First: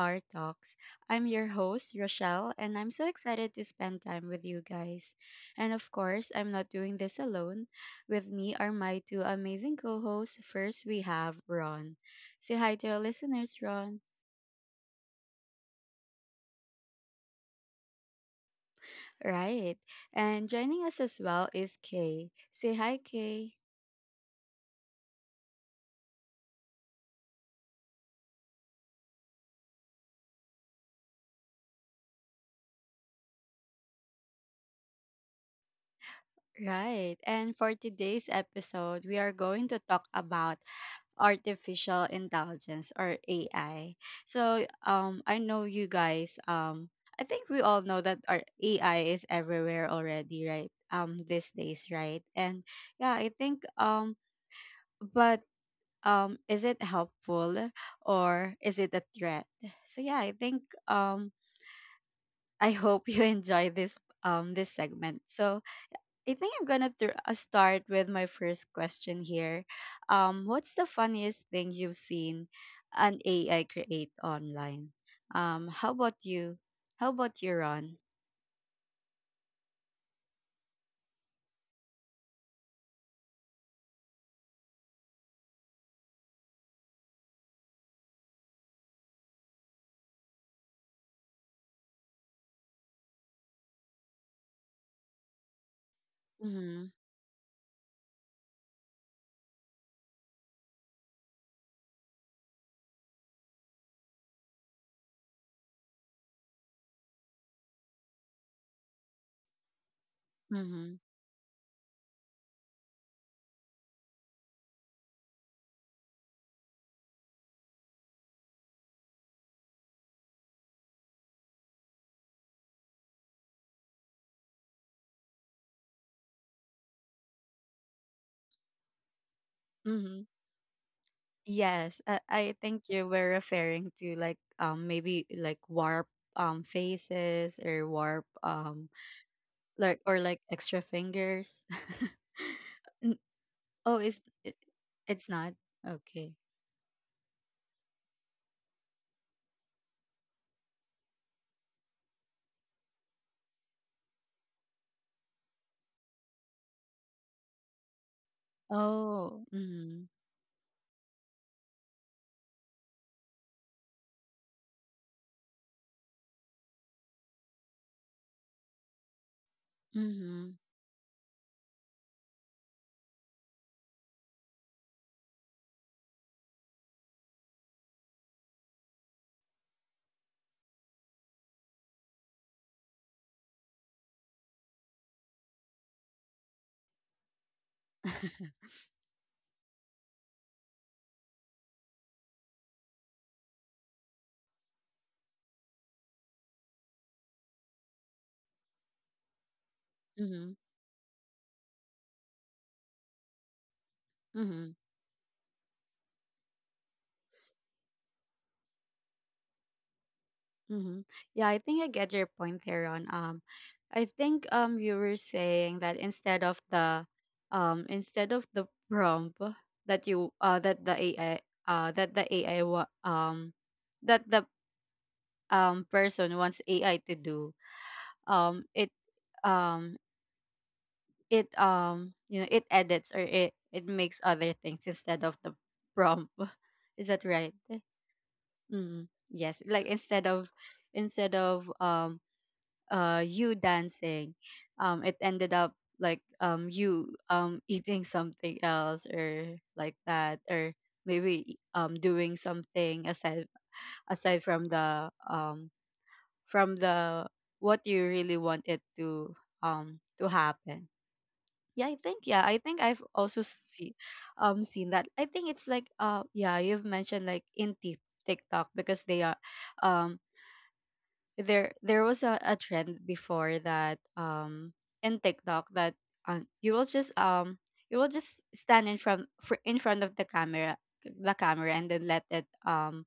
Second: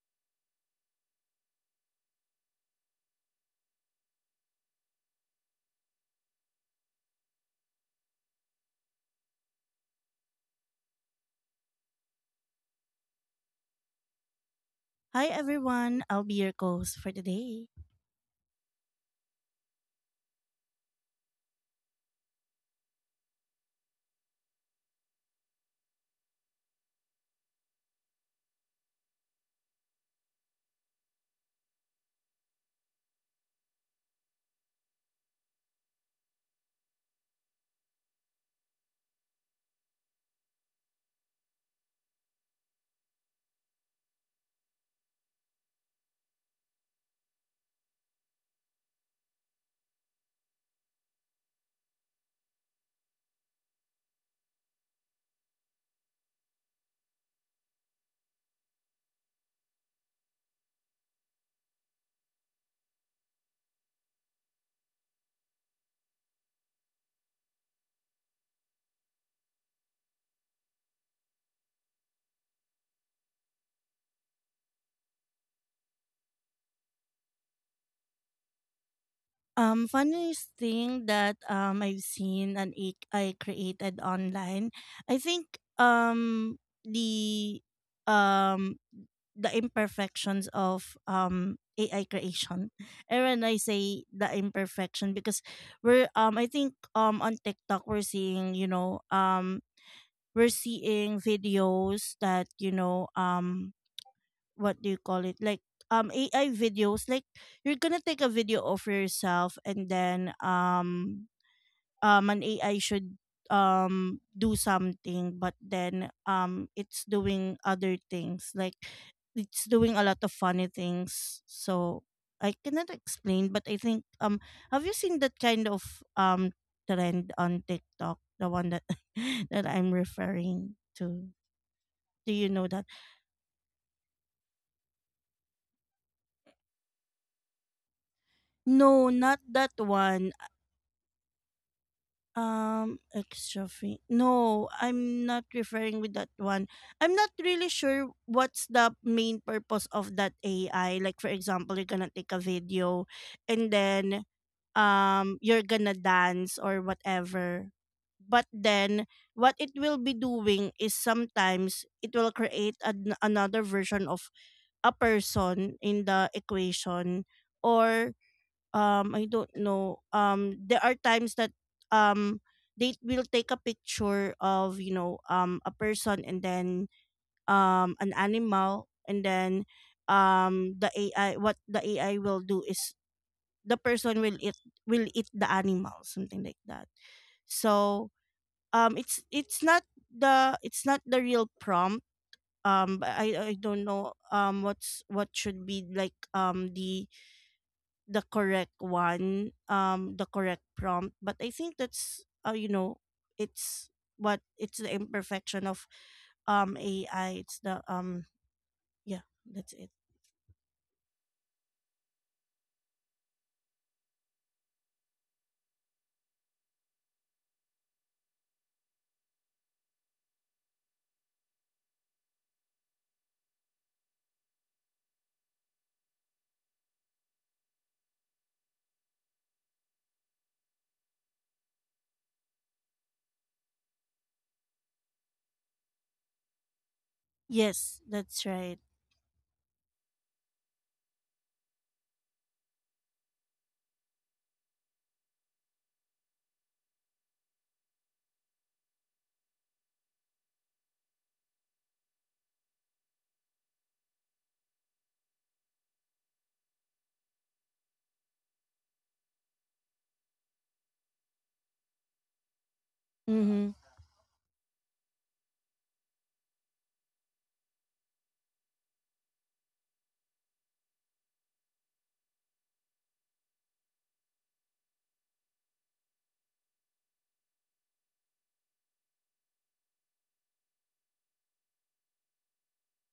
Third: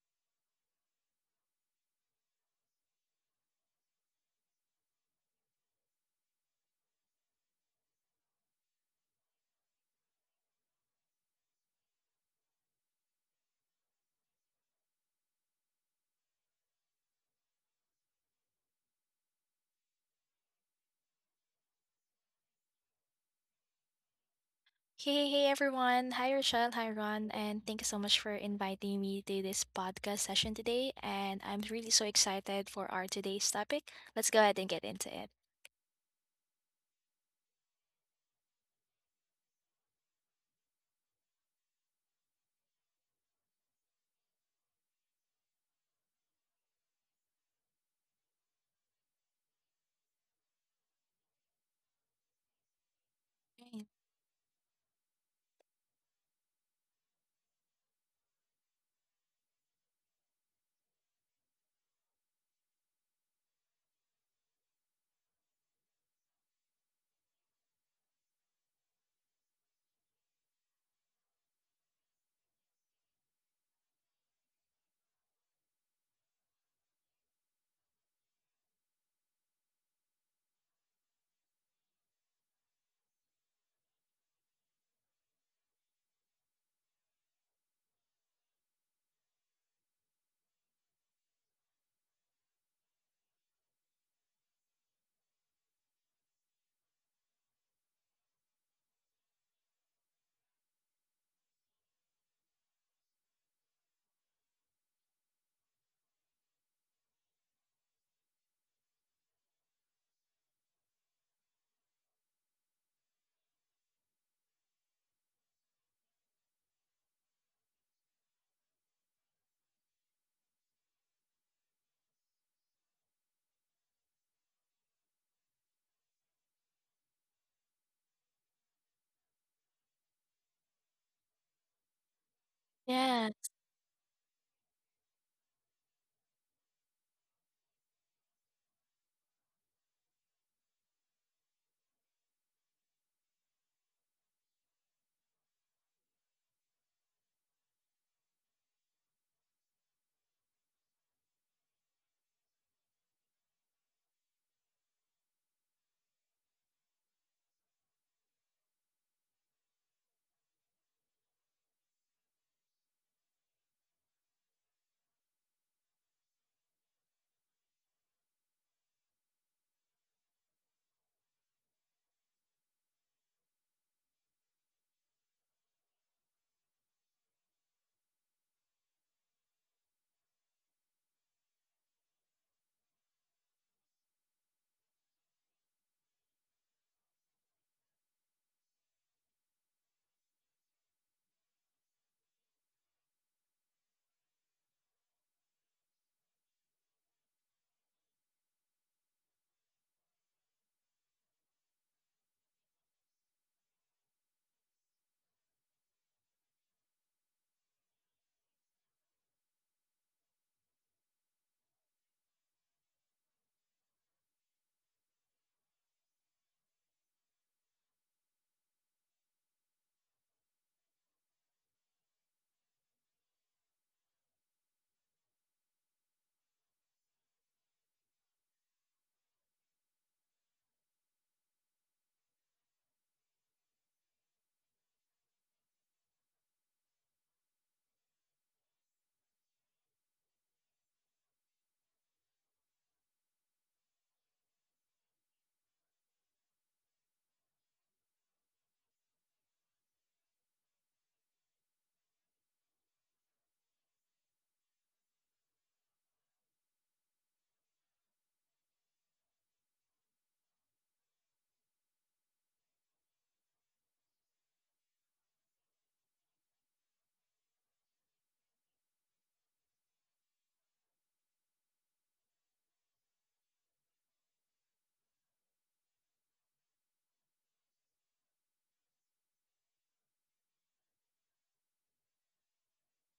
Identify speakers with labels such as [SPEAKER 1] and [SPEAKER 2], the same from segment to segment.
[SPEAKER 1] our talks. I'm your host, Rochelle, and I'm so excited to spend time with you guys. And of course, I'm not doing this alone. With me are my two amazing co hosts. First, we have Ron. Say hi to our listeners, Ron.
[SPEAKER 2] Hi everyone, I'll be your host for today.
[SPEAKER 1] Right. And joining us as well is Kay. Say hi, Kay.
[SPEAKER 3] Hey, hey everyone. Hi Rochelle, hi Ron, and thank you so much for inviting me to this podcast session today. And I'm really so excited for our today's topic. Let's go ahead and get into it.
[SPEAKER 1] Right. And for today's episode, we are going to talk about artificial intelligence or AI. So I know you guys I think we all know that our AI is everywhere already, right? These days, right? And yeah, I think
[SPEAKER 3] Right.
[SPEAKER 1] but is it helpful or is it a threat? So yeah, I think um I hope you enjoy this this segment. So I think I'm gonna start with my first question here. What's the funniest thing you've seen an AI create online? How about you? How about you, Ron?
[SPEAKER 2] Funniest thing that I've seen and I created online, I think um the um the imperfections of AI creation. And when I say the imperfection, because we're I think
[SPEAKER 1] Mm-hmm.
[SPEAKER 2] on TikTok we're seeing, you know, we're seeing videos that, you know, what do you call it, like AI videos, like you're gonna take a video of yourself and then
[SPEAKER 1] Mm-hmm.
[SPEAKER 2] an AI should do something, but then it's doing other things, like it's doing a lot of funny things. So I cannot explain, but I think have you seen that kind of um trend on TikTok, the one that that I'm
[SPEAKER 1] Mm-hmm.
[SPEAKER 2] referring to?
[SPEAKER 1] Yes, I,
[SPEAKER 2] Do you
[SPEAKER 1] I
[SPEAKER 2] know
[SPEAKER 1] think
[SPEAKER 2] that?
[SPEAKER 1] you
[SPEAKER 3] Yeah.
[SPEAKER 1] were referring to like maybe like warp faces or warp
[SPEAKER 2] No, not that
[SPEAKER 1] like or
[SPEAKER 2] one.
[SPEAKER 1] like extra fingers. N-
[SPEAKER 2] Extra
[SPEAKER 1] oh,
[SPEAKER 2] fee.
[SPEAKER 1] is it,
[SPEAKER 2] No,
[SPEAKER 1] it's
[SPEAKER 2] I'm not
[SPEAKER 1] not
[SPEAKER 2] referring with
[SPEAKER 1] okay.
[SPEAKER 2] that one. I'm not really sure what's the main purpose of that AI. Like for example, you're gonna take a video, and then, you're gonna dance or whatever. But then,
[SPEAKER 1] Oh,
[SPEAKER 2] what it will
[SPEAKER 1] mm-hmm.
[SPEAKER 2] be doing is sometimes it will create another version of a person in the equation, or I don't know.
[SPEAKER 1] mm-hmm.
[SPEAKER 2] There are times that um they will take a picture of, you know, a person, and then an animal, and then the AI, what the AI will do is the person will eat, will eat the animal, something like that. So um it's it's not it's not the real prompt. But I don't know what's what should be like the correct one, the
[SPEAKER 1] Mm-hmm.
[SPEAKER 2] correct prompt. But I think that's you know, it's what
[SPEAKER 1] Mm-hmm.
[SPEAKER 2] it's the imperfection of AI. It's the yeah, that's it.
[SPEAKER 1] Mm-hmm. Yeah, I think I get your point there on I think you were saying that instead of the prompt that you uh that the AI uh that the AI that the person wants AI to do um it um it you know it edits or it makes other things instead of the prompt. Is that right?
[SPEAKER 2] Yes, that's right.
[SPEAKER 1] Mm, yes, like instead of you dancing, it ended up like you eating something else or like that or maybe doing something aside aside from the what you really want it to happen. Yeah, I think I've also
[SPEAKER 2] Mm-hmm.
[SPEAKER 1] seen that. I think it's like yeah, you've mentioned like in TikTok because they are um there was a trend before that in TikTok that um, you will just um you will just stand in front of the camera and then let it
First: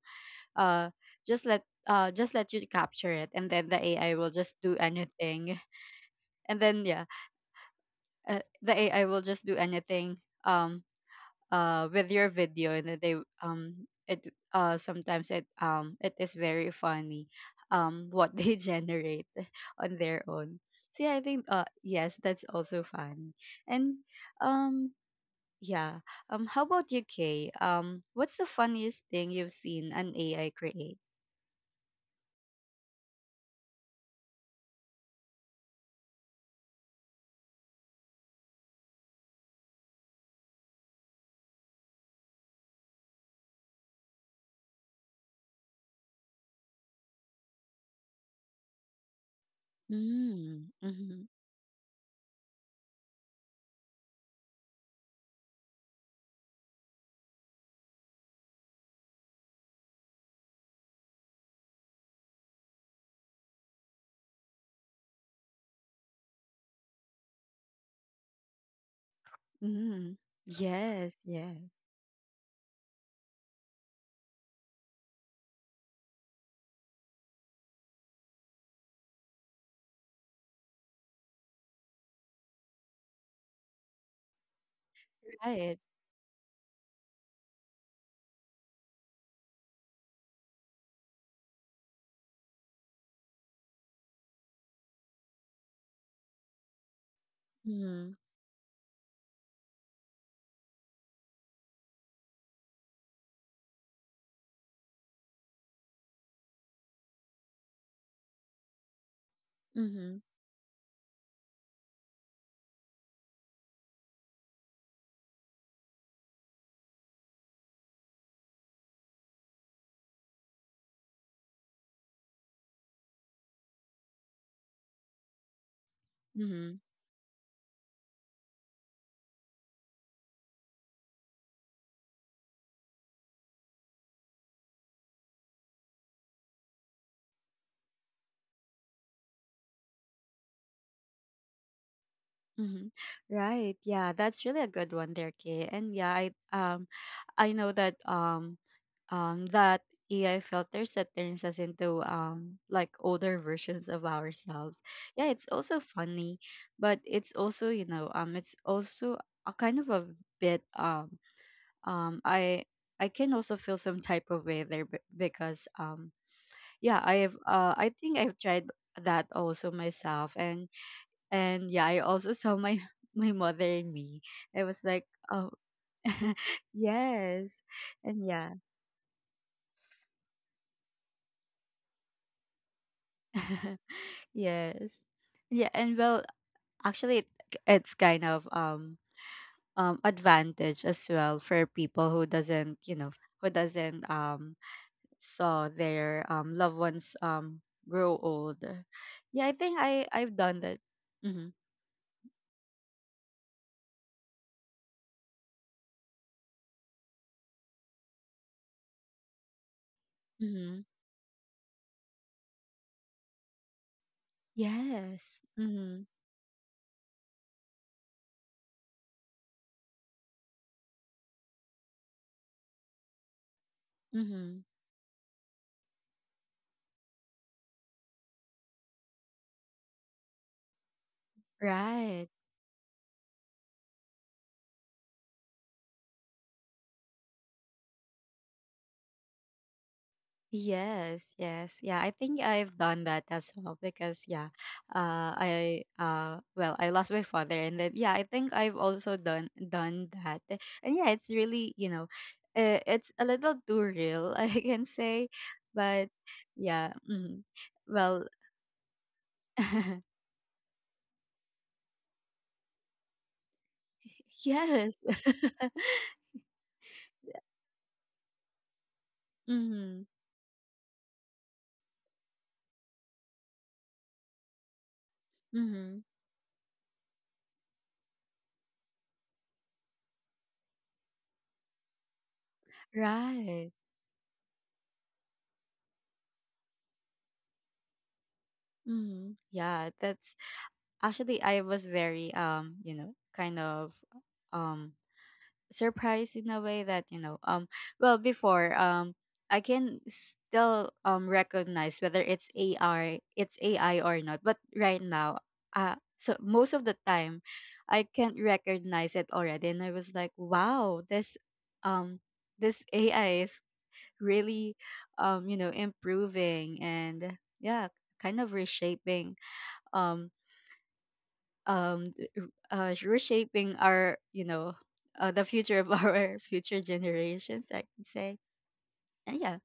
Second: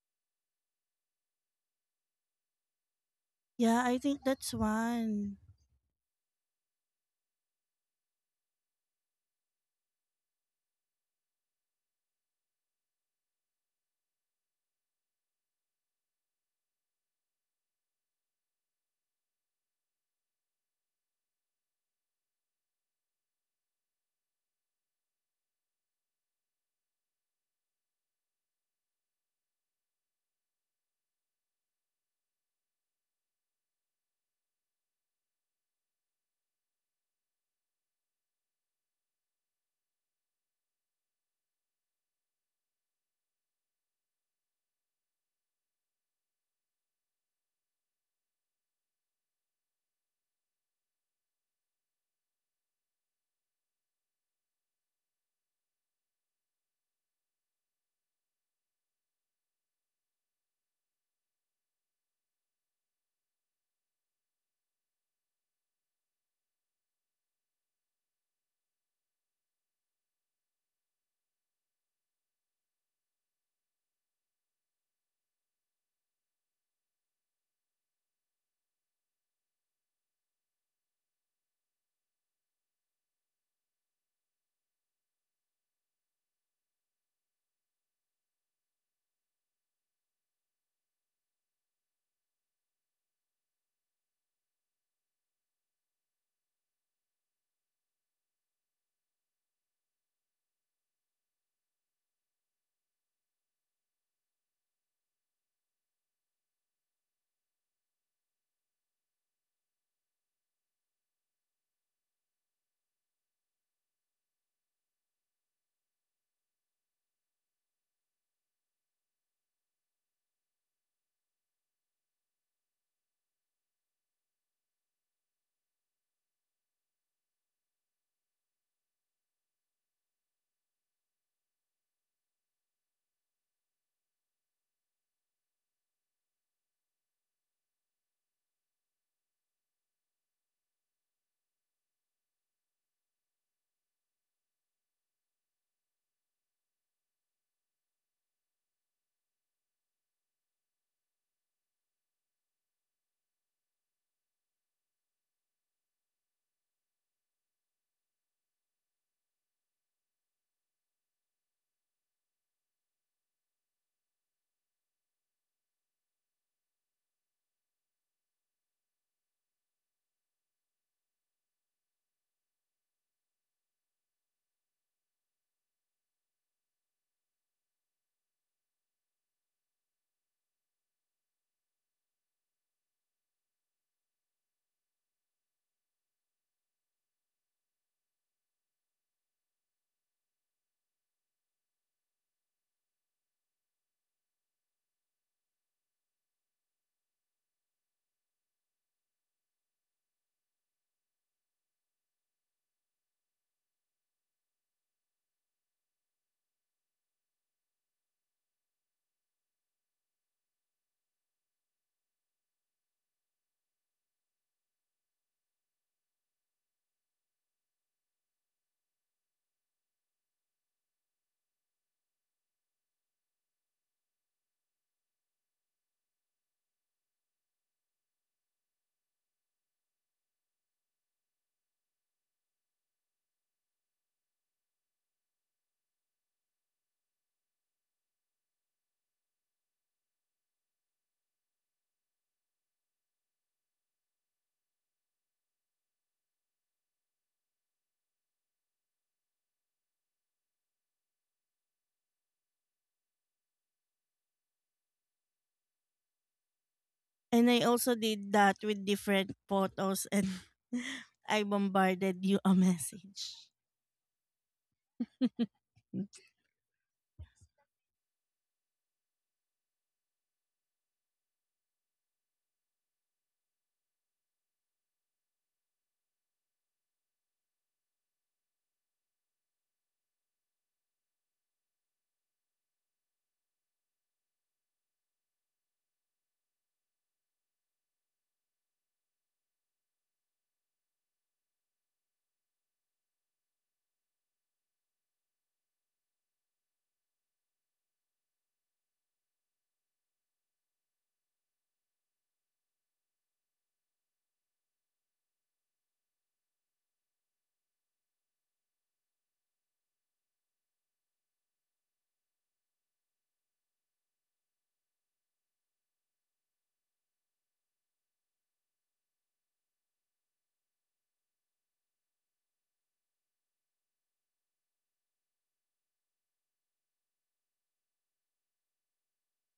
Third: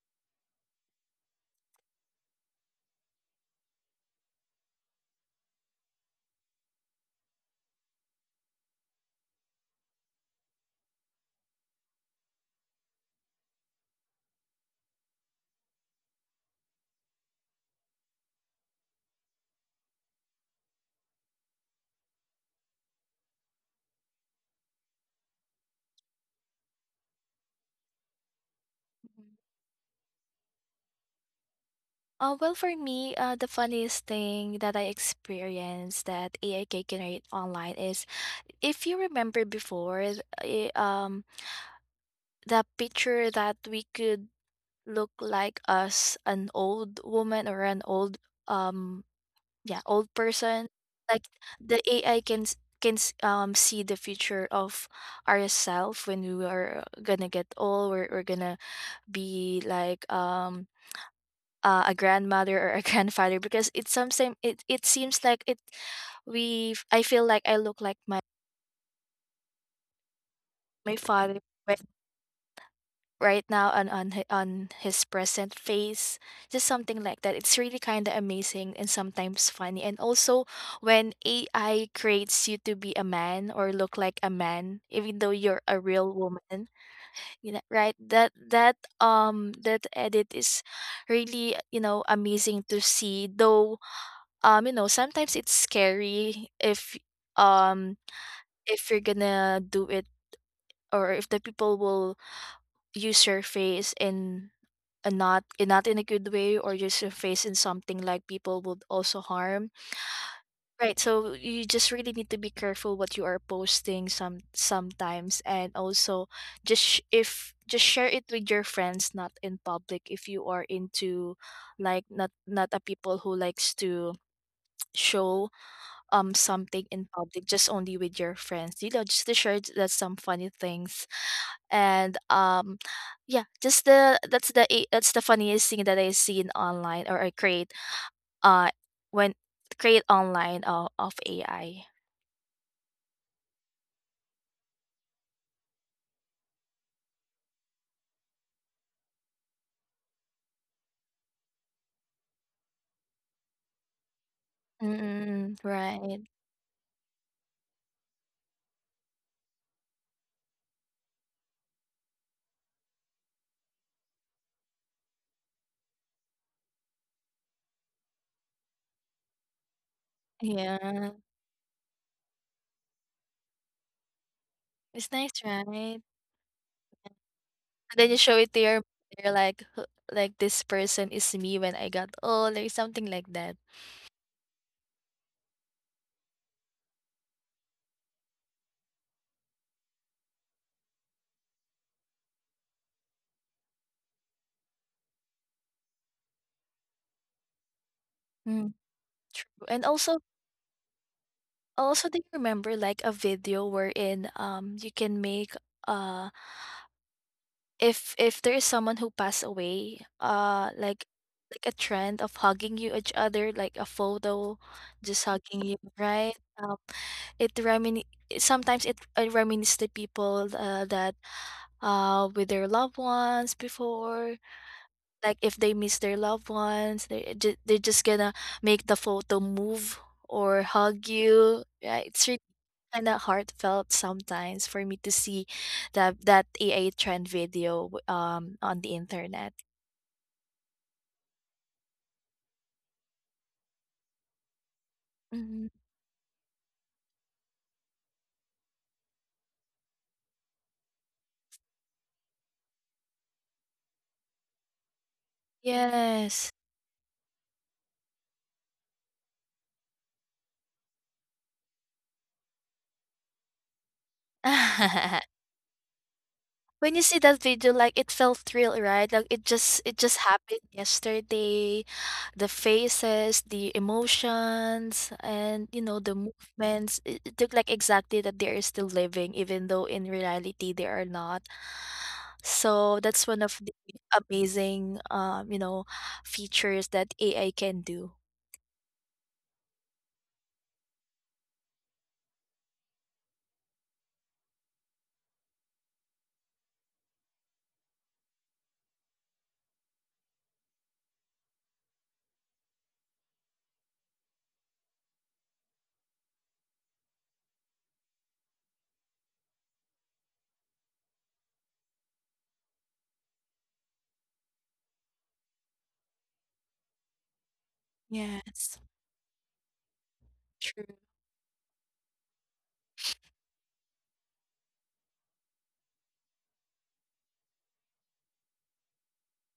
[SPEAKER 1] uh just let you capture it and then the
[SPEAKER 2] Yeah, I
[SPEAKER 1] AI
[SPEAKER 2] think
[SPEAKER 1] will just
[SPEAKER 2] that's
[SPEAKER 1] do
[SPEAKER 2] one.
[SPEAKER 1] anything and then yeah the AI will just do anything um with your video and then they um it sometimes it it is very funny what they generate on their own so yeah I think yes that's also funny and um yeah how about you, Kay? What's the funniest thing
[SPEAKER 3] Mhm.
[SPEAKER 1] you've seen an ai create
[SPEAKER 3] For me, the funniest thing that I experienced that AI can generate online is if you remember before, the picture that we could look like us, an old woman or an old um yeah, old person.
[SPEAKER 1] mm,
[SPEAKER 3] Like
[SPEAKER 1] mm-hmm,
[SPEAKER 3] the AI can see the future of ourself when we are gonna get old. We're gonna be like a grandmother or a grandfather, because it sometimes it it seems like it we I feel like I look like my
[SPEAKER 1] mm-hmm.
[SPEAKER 3] my
[SPEAKER 1] Yes,
[SPEAKER 3] father
[SPEAKER 1] yes.
[SPEAKER 3] right now on on his present face. Just something like that, it's really kind of amazing and sometimes funny. And also when AI creates you to be a man or look like a man even though you're a
[SPEAKER 1] Right.
[SPEAKER 3] real woman, you know, right, that that edit is really, you know, amazing to see. Though, you know, sometimes it's scary um
[SPEAKER 1] Mm-hmm.
[SPEAKER 3] if you're gonna do it, or if the people will use your face in, and not — and not in a good way, or just your face in something like people would also harm,
[SPEAKER 1] Mm-hmm.
[SPEAKER 3] right? So you just really need to be careful what you are posting sometimes. And also just if just share it with your friends, not in public. If you are into, like, not a people who likes to show something in public, just only with your friends, you know, just to share that some funny things. And yeah, just the that's the I- that's the funniest thing that I seen online or I create, uh when create online of AI.
[SPEAKER 1] Hmm. Right. Yeah, that's really a good one there, Kay. And yeah, I know that that AI filters that turns us into like older versions of ourselves. Yeah,
[SPEAKER 3] Mm,
[SPEAKER 1] it's also
[SPEAKER 3] right.
[SPEAKER 1] funny, but it's also, you know, it's also a kind of a bit um I I can also feel some type of way there because yeah, I have I think I've tried that also myself
[SPEAKER 3] Yeah,
[SPEAKER 1] and yeah I also saw my my mother and me I was
[SPEAKER 3] it's
[SPEAKER 1] like
[SPEAKER 3] nice,
[SPEAKER 1] oh
[SPEAKER 3] right?
[SPEAKER 1] yes
[SPEAKER 3] And then you show
[SPEAKER 1] and
[SPEAKER 3] it to
[SPEAKER 1] yeah
[SPEAKER 3] your — you're like, "Huh, like this person is me when I got old," or something like that.
[SPEAKER 1] yes yeah and well actually it's kind of advantage as well for people who doesn't you know who doesn't saw their loved ones grow
[SPEAKER 3] Mm,
[SPEAKER 1] old yeah
[SPEAKER 3] true.
[SPEAKER 1] I
[SPEAKER 3] And
[SPEAKER 1] think
[SPEAKER 3] also,
[SPEAKER 1] I've done that mm-hmm.
[SPEAKER 3] also, do you remember like a video wherein you can make uh if there is someone who passed away, uh,
[SPEAKER 1] Mm-hmm.
[SPEAKER 3] like like a trend of hugging you each other, like a photo, just
[SPEAKER 1] Yes.
[SPEAKER 3] hugging you,
[SPEAKER 1] Mm-hmm.
[SPEAKER 3] right? It remin sometimes it reminisces the people that with their loved ones before.
[SPEAKER 1] Mm-hmm.
[SPEAKER 3] Like if they miss their loved ones, they're just gonna make the photo move or hug you, right? It's
[SPEAKER 1] Right.
[SPEAKER 3] kind of heartfelt sometimes for me to see that, that AI trend video on the internet.
[SPEAKER 1] Yes, yes. Yeah, I think I've done that as well because yeah,
[SPEAKER 3] Mhm.
[SPEAKER 1] I well, I lost my father and then yeah, I think I've also done that. And yeah, it's really, you know, it's a little too real, I can say, but
[SPEAKER 3] Yes.
[SPEAKER 1] yeah, mm,
[SPEAKER 2] And I also
[SPEAKER 1] well,
[SPEAKER 2] did that with different photos and I bombarded you a message.
[SPEAKER 1] yes.
[SPEAKER 3] When you see that video, like, it felt real, right? Like it just — it
[SPEAKER 1] Mm-hmm.
[SPEAKER 3] just happened yesterday. The faces, the emotions, and you know,
[SPEAKER 1] Mm-hmm.
[SPEAKER 3] the movements. It looked like exactly that they are still living, even though in reality they are not. So that's one of the
[SPEAKER 1] Right.
[SPEAKER 3] amazing, you know, features that AI can do.
[SPEAKER 1] Mm-hmm. Yeah, that's actually I was very you know, kind of um surprised in a way that you know well before I can still recognize whether it's AI or not but right now so most of the time I can't recognize it already and I was like wow this um this AI is really you know improving and yeah kind of
[SPEAKER 3] Yes,
[SPEAKER 1] reshaping um
[SPEAKER 3] true.
[SPEAKER 1] um reshaping our you know the future of our future generations I can say and yeah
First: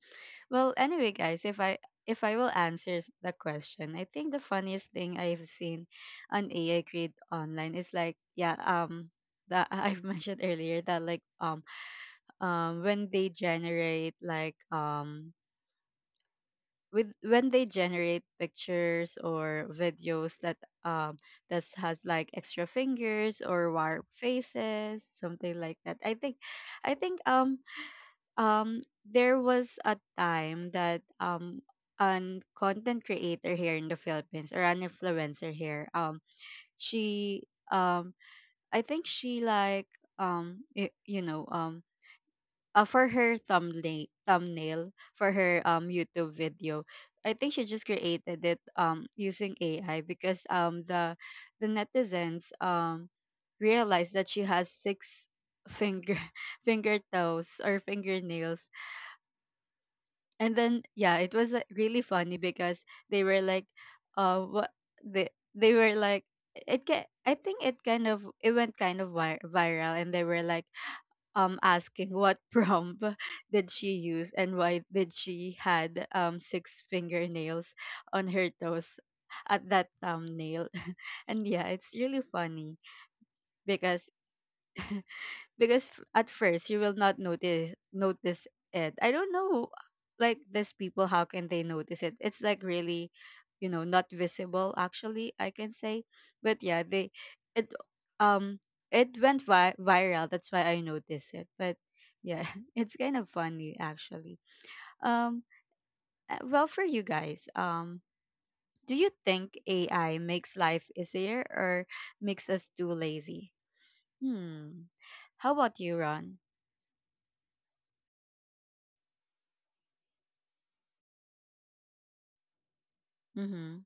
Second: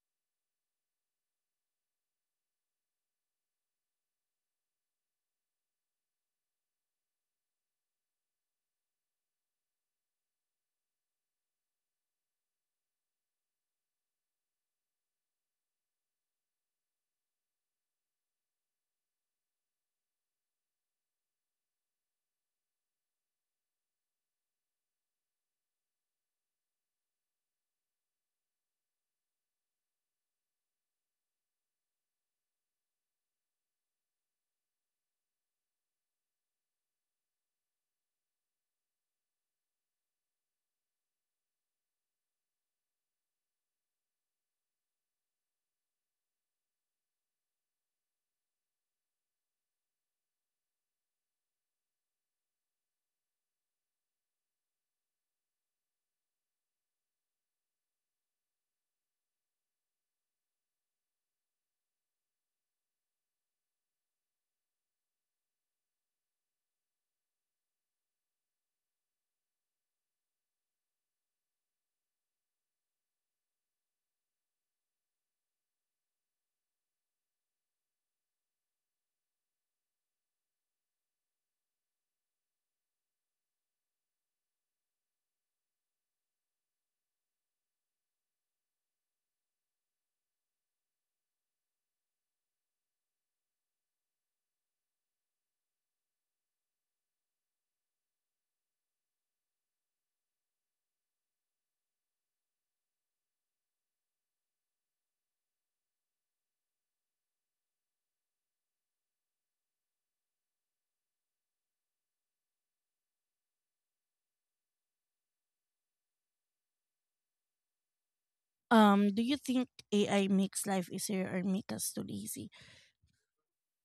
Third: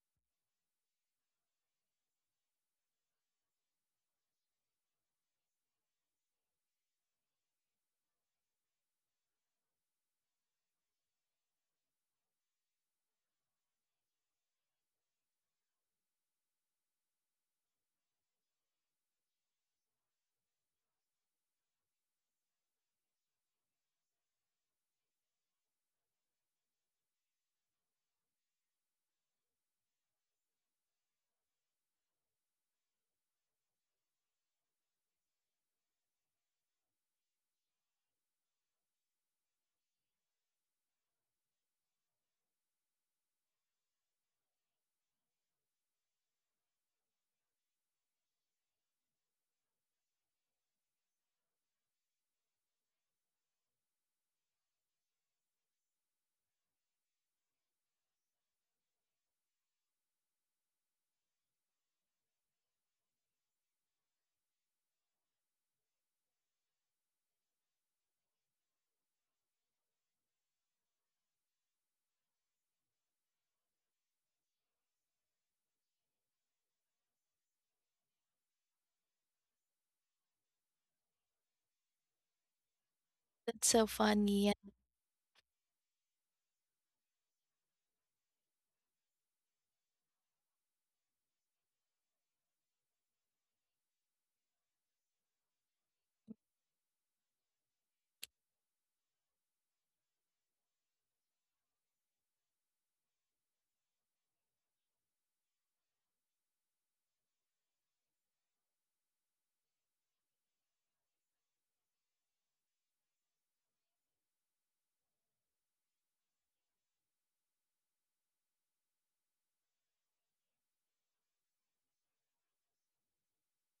[SPEAKER 1] well anyway guys if I if I will answer the question I think the funniest thing I've seen on AI create online is like yeah that I've mentioned earlier that like when they generate like with when they generate pictures or videos that um that has like extra fingers or warped faces something like that I think I think um there was a time that an content creator here in the Philippines or an influencer here she um I think she like you know for her thumbnail for her YouTube video. I think she just created it using AI because the netizens realized that she has six finger finger toes or fingernails and then yeah it was like, really funny because they were like what they they were like it I think it kind of it went kind of viral and they were like asking what prompt did she use and why did she had six fingernails on her toes at that thumbnail and yeah it's really funny
[SPEAKER 3] That's so
[SPEAKER 1] because
[SPEAKER 3] funny. Yeah.
[SPEAKER 1] at first you will not notice it I don't know like these people how can they notice it it's like really you know not visible actually I can say but yeah they it um it went viral that's why I noticed it but yeah it's kind of funny actually um well for you guys do you think AI makes life easier or makes us too lazy hmm how about you, Ron?
[SPEAKER 2] Do you think AI makes life easier or make us too lazy?
[SPEAKER 1] Mm-hmm.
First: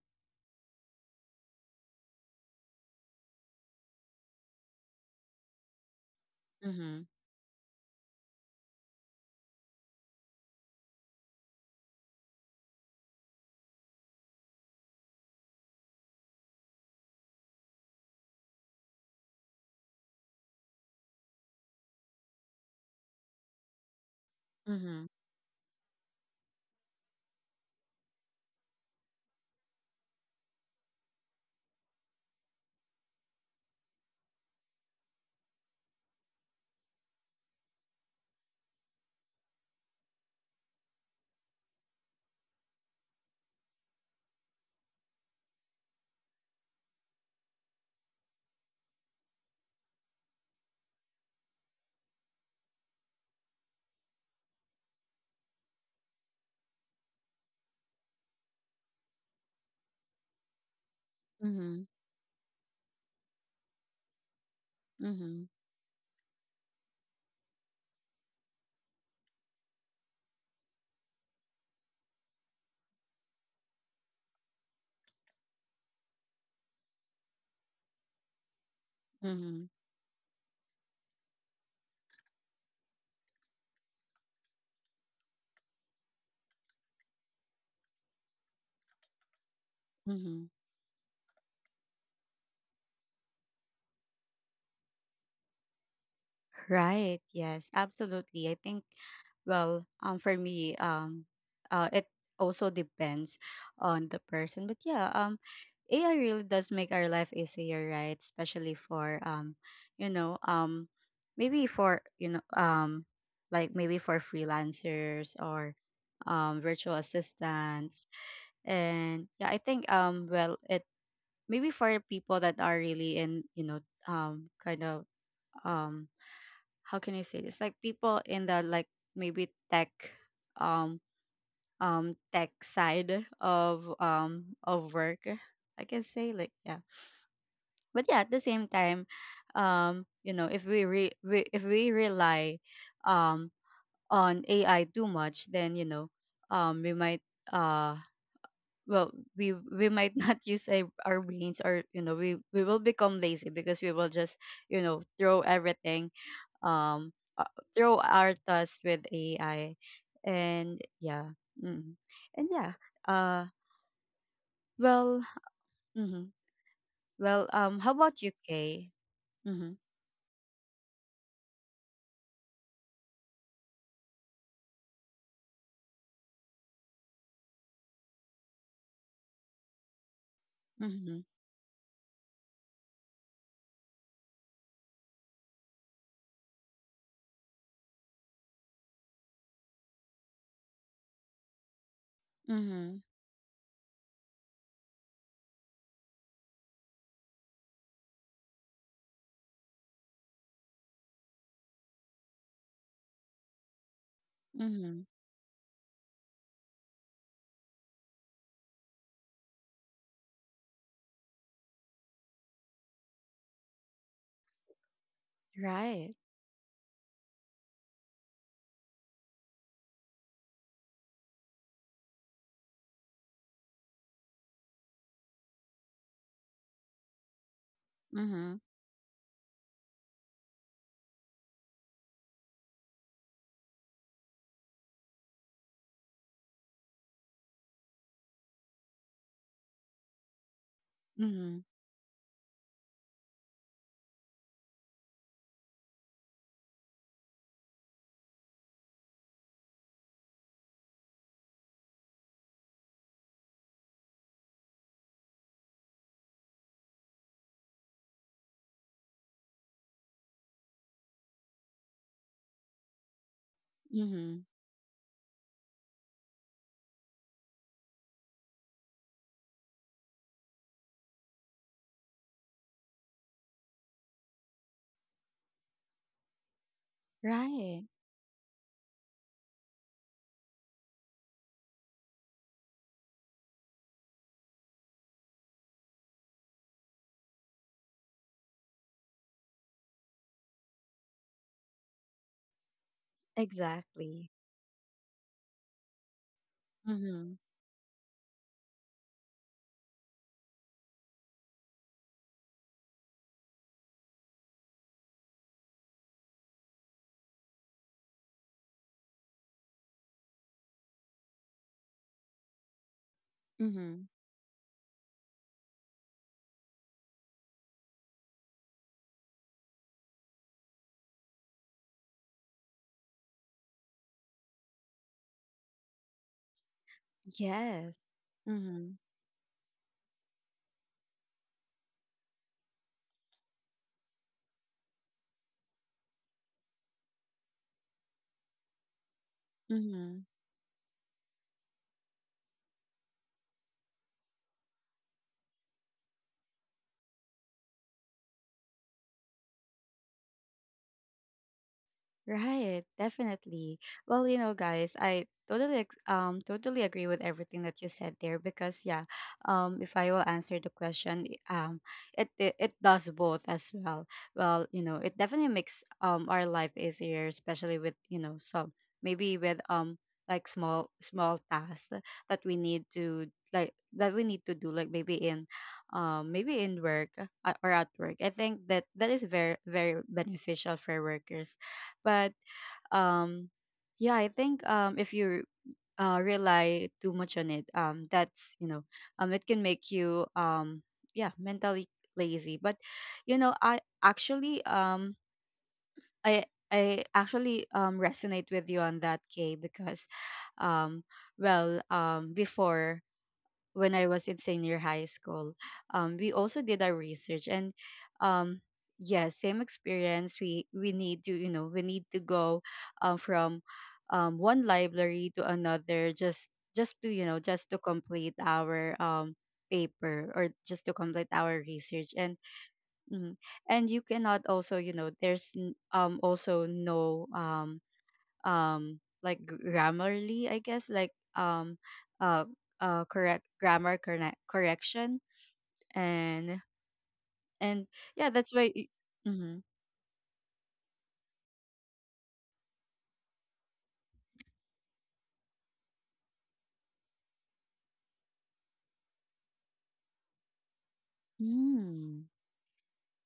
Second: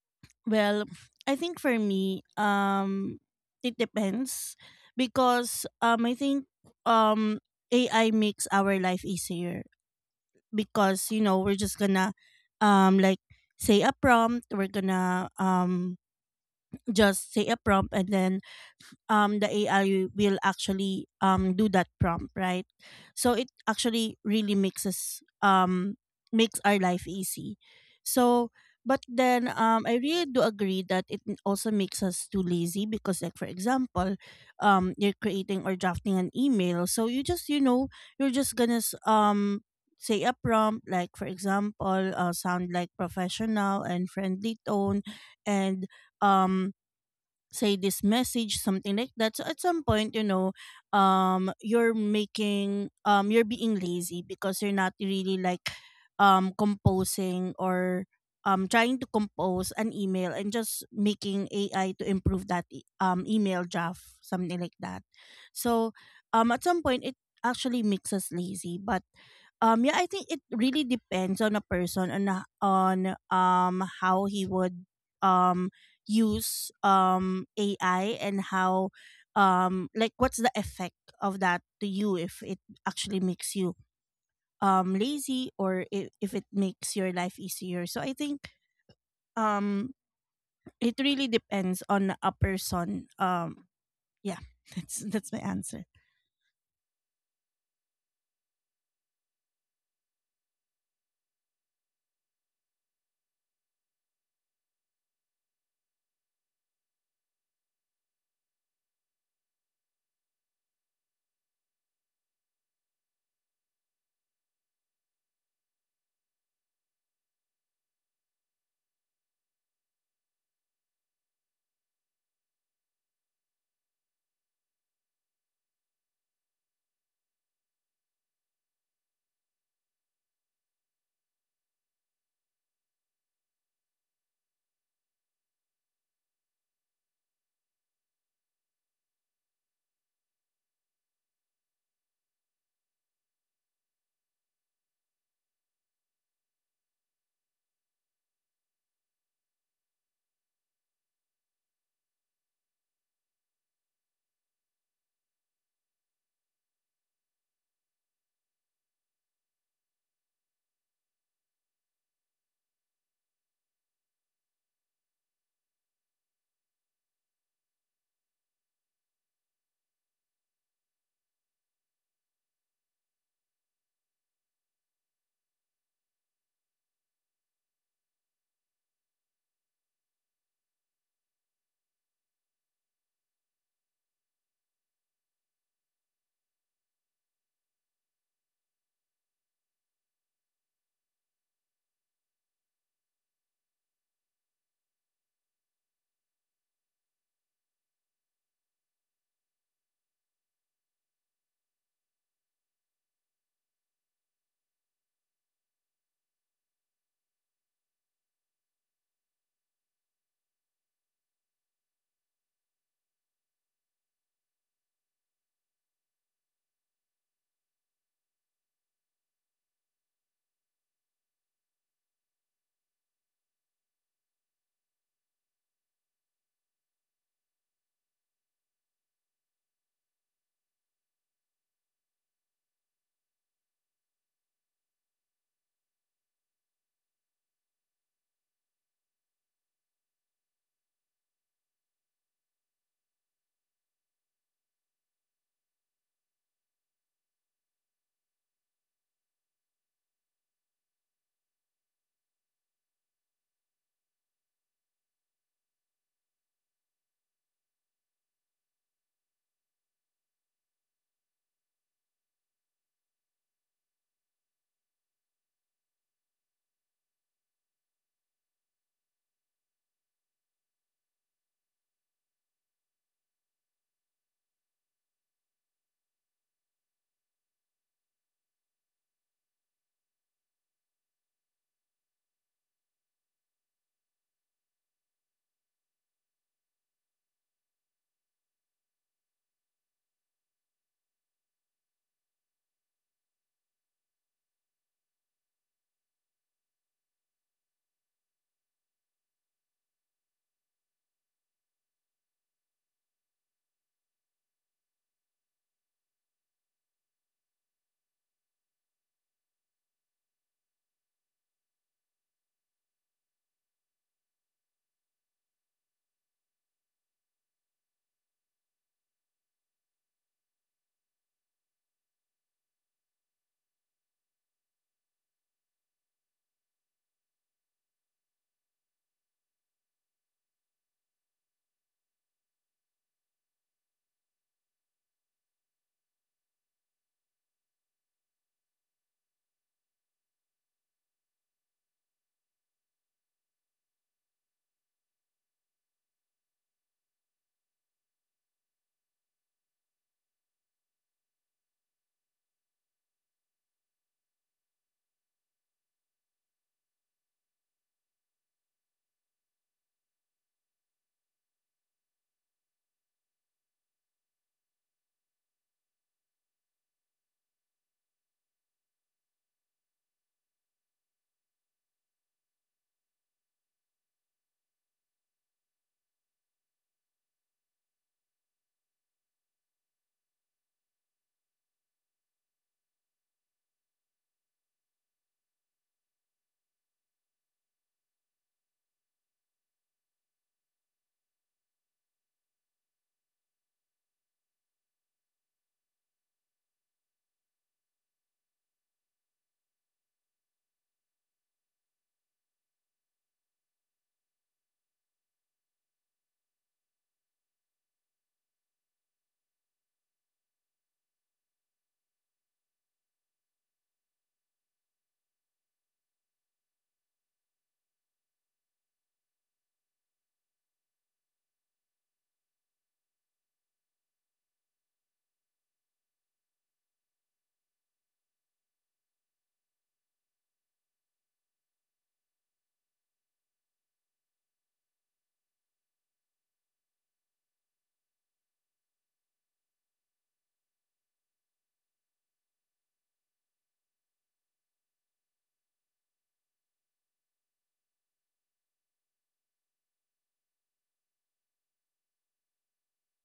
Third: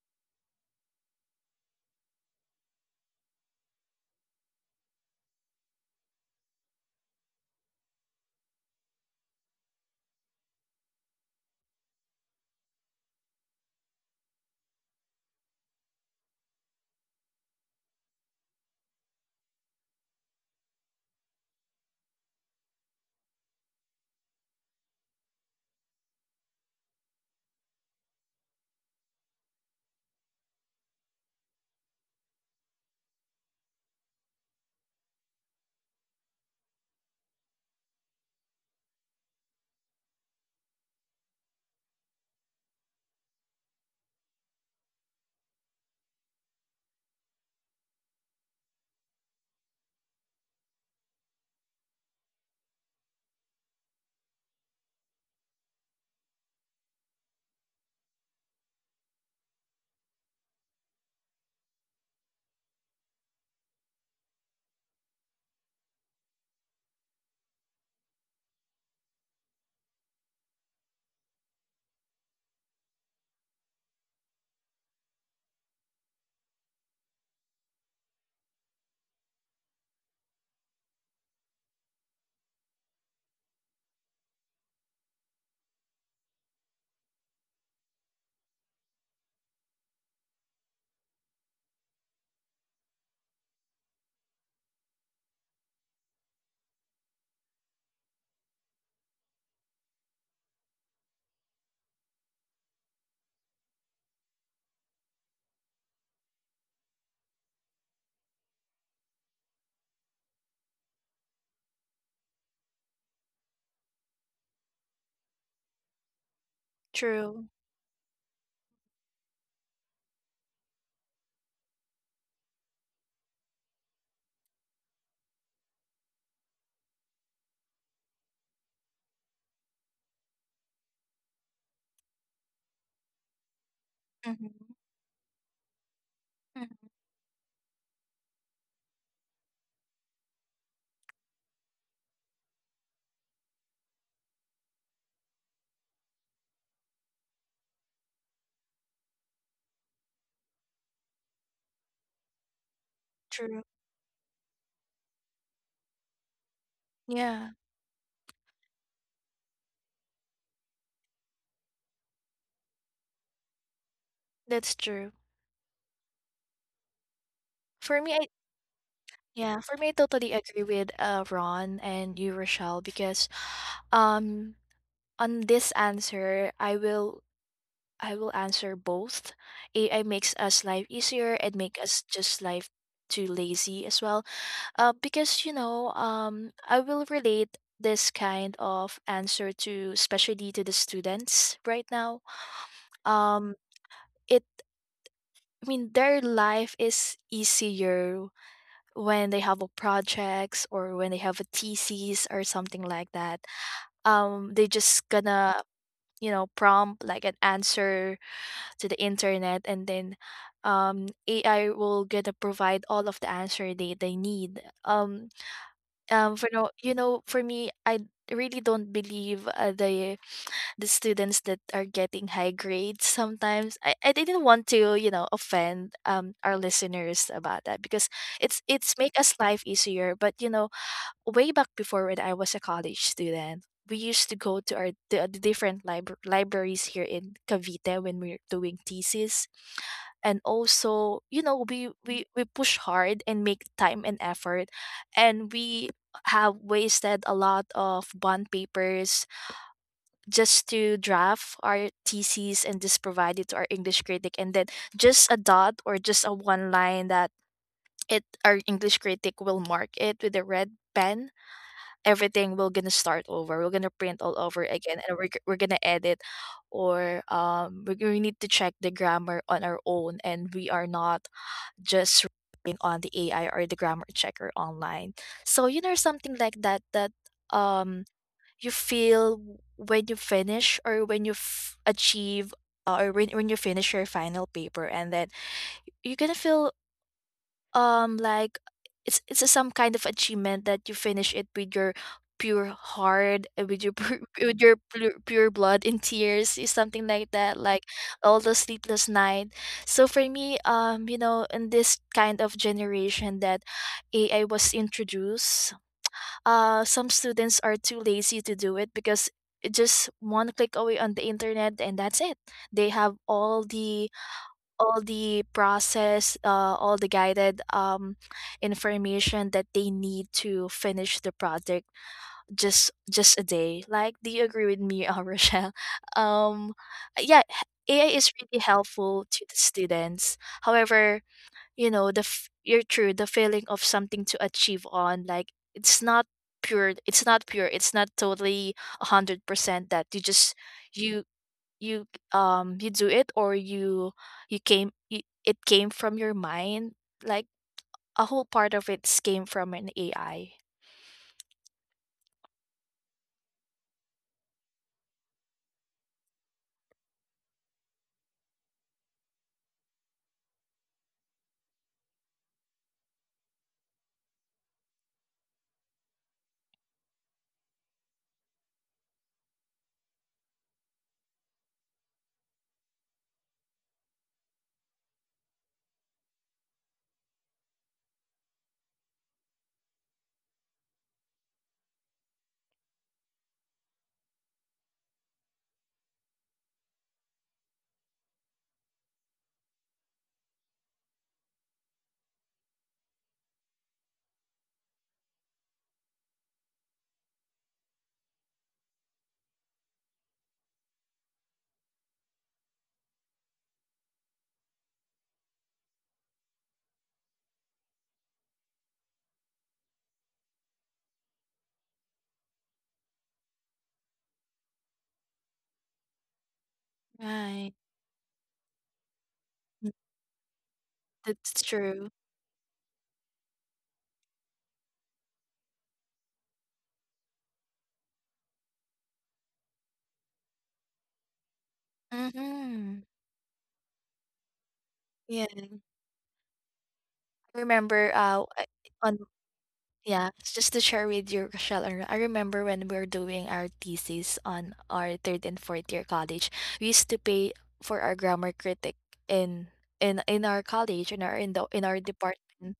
[SPEAKER 2] Well, I think for me, it depends, because I think
[SPEAKER 1] Mhm.
[SPEAKER 2] um, AI makes our life easier, because you know we're just gonna like say a prompt, we're gonna just say a prompt, and then the AI will actually do that prompt, right? So it actually really makes
[SPEAKER 1] Mhm.
[SPEAKER 2] us makes our life easy. So but then I really do agree that it also makes us too lazy, because like for example, you're creating or drafting an email. So you just, you know, you're just gonna say a prompt, like for example sound like professional and friendly tone, and um say this message, something like that. So at some point, you know, you're making you're being lazy, because you're not really like composing or trying to compose an email, and just making
[SPEAKER 1] Mhm.
[SPEAKER 2] ai to improve that email draft, something like that.
[SPEAKER 1] Mhm.
[SPEAKER 2] So at some point it actually makes us lazy. But yeah, I think it really depends on a person, on on how he would um use AI, and how
[SPEAKER 1] Mhm.
[SPEAKER 2] like what's the effect of that to you, if it actually makes you lazy, or if it makes your life easier. So I think um
[SPEAKER 1] Mhm.
[SPEAKER 2] it really depends on a person. Yeah, that's my answer.
[SPEAKER 1] Right. Yes, absolutely. I think well, for me, it also depends on the person. But yeah, AI really does make our life easier, right? Especially for you know, maybe for, you know, like maybe for freelancers or virtual
[SPEAKER 3] True.
[SPEAKER 1] assistants. And yeah, I think well, it maybe for people that are really in you know kind of um how can I say this like people in the like maybe tech um tech side of
[SPEAKER 3] Hmm.
[SPEAKER 1] work I can say like yeah but yeah at the same time you know if we rely um on AI too much then you know we might uh well we might not use our brains or you know we will become lazy because we
[SPEAKER 3] True.
[SPEAKER 1] will just you know throw everything um uh,
[SPEAKER 3] Yeah,
[SPEAKER 1] throw our tasks with AI and yeah mm and yeah uh
[SPEAKER 3] that's
[SPEAKER 1] well
[SPEAKER 3] true.
[SPEAKER 1] mm-hmm. Well how about you,
[SPEAKER 3] For me, I
[SPEAKER 1] Kay? Mm-hmm.
[SPEAKER 3] Yeah, for me, I totally agree with Ron and you, Rochelle, because um on this answer, I will answer both. AI makes us life
[SPEAKER 1] Mm-hmm.
[SPEAKER 3] easier and make us just life too lazy as well. Because you know, I will relate this kind of answer to, especially to the students right now.
[SPEAKER 1] Mm-hmm.
[SPEAKER 3] Um, it I mean their life is easier when they have a projects, or when they have a thesis or something like that. Um, they
[SPEAKER 1] Mm-hmm.
[SPEAKER 3] just gonna, you know, prompt like an answer to the internet, and then AI will gonna provide all of the answer they need.
[SPEAKER 1] Right.
[SPEAKER 3] For no, you know, for me, I really don't believe the students that are getting high grades sometimes. I didn't want to, you know, offend our listeners about that because
[SPEAKER 1] Mm-hmm.
[SPEAKER 3] it's — it's make us life easier. But you know, way back before when I was a college student, we used to go to our, the different libraries here in Cavite when we we're doing thesis, and also, you
[SPEAKER 1] Mm-hmm.
[SPEAKER 3] know, we push hard and make time and effort, and we have wasted a lot of bond papers just to draft our theses and just provide it to our English critic, and then just a dot or just a one line that it our English critic will mark it with a red pen. Everything, we're gonna start over.
[SPEAKER 1] Mm-hmm.
[SPEAKER 3] We're gonna print all over again, and we're gonna edit, or we need to check the grammar on our own, and we are not just relying on the AI or the grammar checker online. So, you know, something
[SPEAKER 1] Right.
[SPEAKER 3] like that, that um you feel when you finish, or when you achieve, or when you finish your final paper. And then you're gonna feel, um, like, it's a, some kind of achievement that you finish it with your pure
[SPEAKER 1] Exactly.
[SPEAKER 3] heart, and with your pure, with your pure, pure blood and
[SPEAKER 1] Mm-hmm.
[SPEAKER 3] tears is something like that. Like, all the sleepless night. So for me, um, you know, in this kind of generation that AI was introduced, uh, some students are too lazy to do it, because it just one click away on the internet, and that's it. They
[SPEAKER 1] Mm-hmm.
[SPEAKER 3] have all the, all the process, all the guided, information that they need to finish the project just a day. Like, do you agree with me, Rochelle? Um,
[SPEAKER 1] Yes.
[SPEAKER 3] yeah, AI is
[SPEAKER 1] Mm-hmm.
[SPEAKER 3] really helpful to the students. However, you know, the you're true, the feeling of something to achieve on, like, it's not pure, it's not pure, it's not totally
[SPEAKER 1] Mm-hmm.
[SPEAKER 3] 100%, that you just — you — you, um, you do it, or you — you came — you, it came from your mind. Like, a whole part of it came from an AI.
[SPEAKER 1] Right, definitely. Well, you know, guys, I totally totally agree with everything that you said there because yeah, if I will answer the question, it it does both as well. Well, you know, it definitely makes our life easier, especially with, you know, some maybe with like small tasks that we need to like that we need to do like maybe in maybe in work or at work. I think that that is very beneficial for workers but um yeah I think if you rely too much on it that's you know it can make you yeah mentally lazy but you know I I actually resonate with you on that, K, because um well before when I was in senior high school. We also did our research, and um, yes, same experience. We need to you know we need to go from one library to another just to you know just to
[SPEAKER 3] Right.
[SPEAKER 1] complete our paper
[SPEAKER 3] Mm,
[SPEAKER 1] or just to complete our research
[SPEAKER 3] that's
[SPEAKER 1] and
[SPEAKER 3] true.
[SPEAKER 1] mm, and you cannot also you know there's also no like grammarly I guess like uh correct
[SPEAKER 3] Mm-hmm.
[SPEAKER 1] grammar correction and and yeah that's
[SPEAKER 3] remember
[SPEAKER 1] why
[SPEAKER 3] I-
[SPEAKER 1] mm-hmm.
[SPEAKER 3] on Yeah, just to share with you, Rochelle and Ro-, I remember when we were doing our thesis on our third and fourth year college, we used to pay for our grammar critic in in our college, in our, in the,
[SPEAKER 1] mm,
[SPEAKER 3] in our department,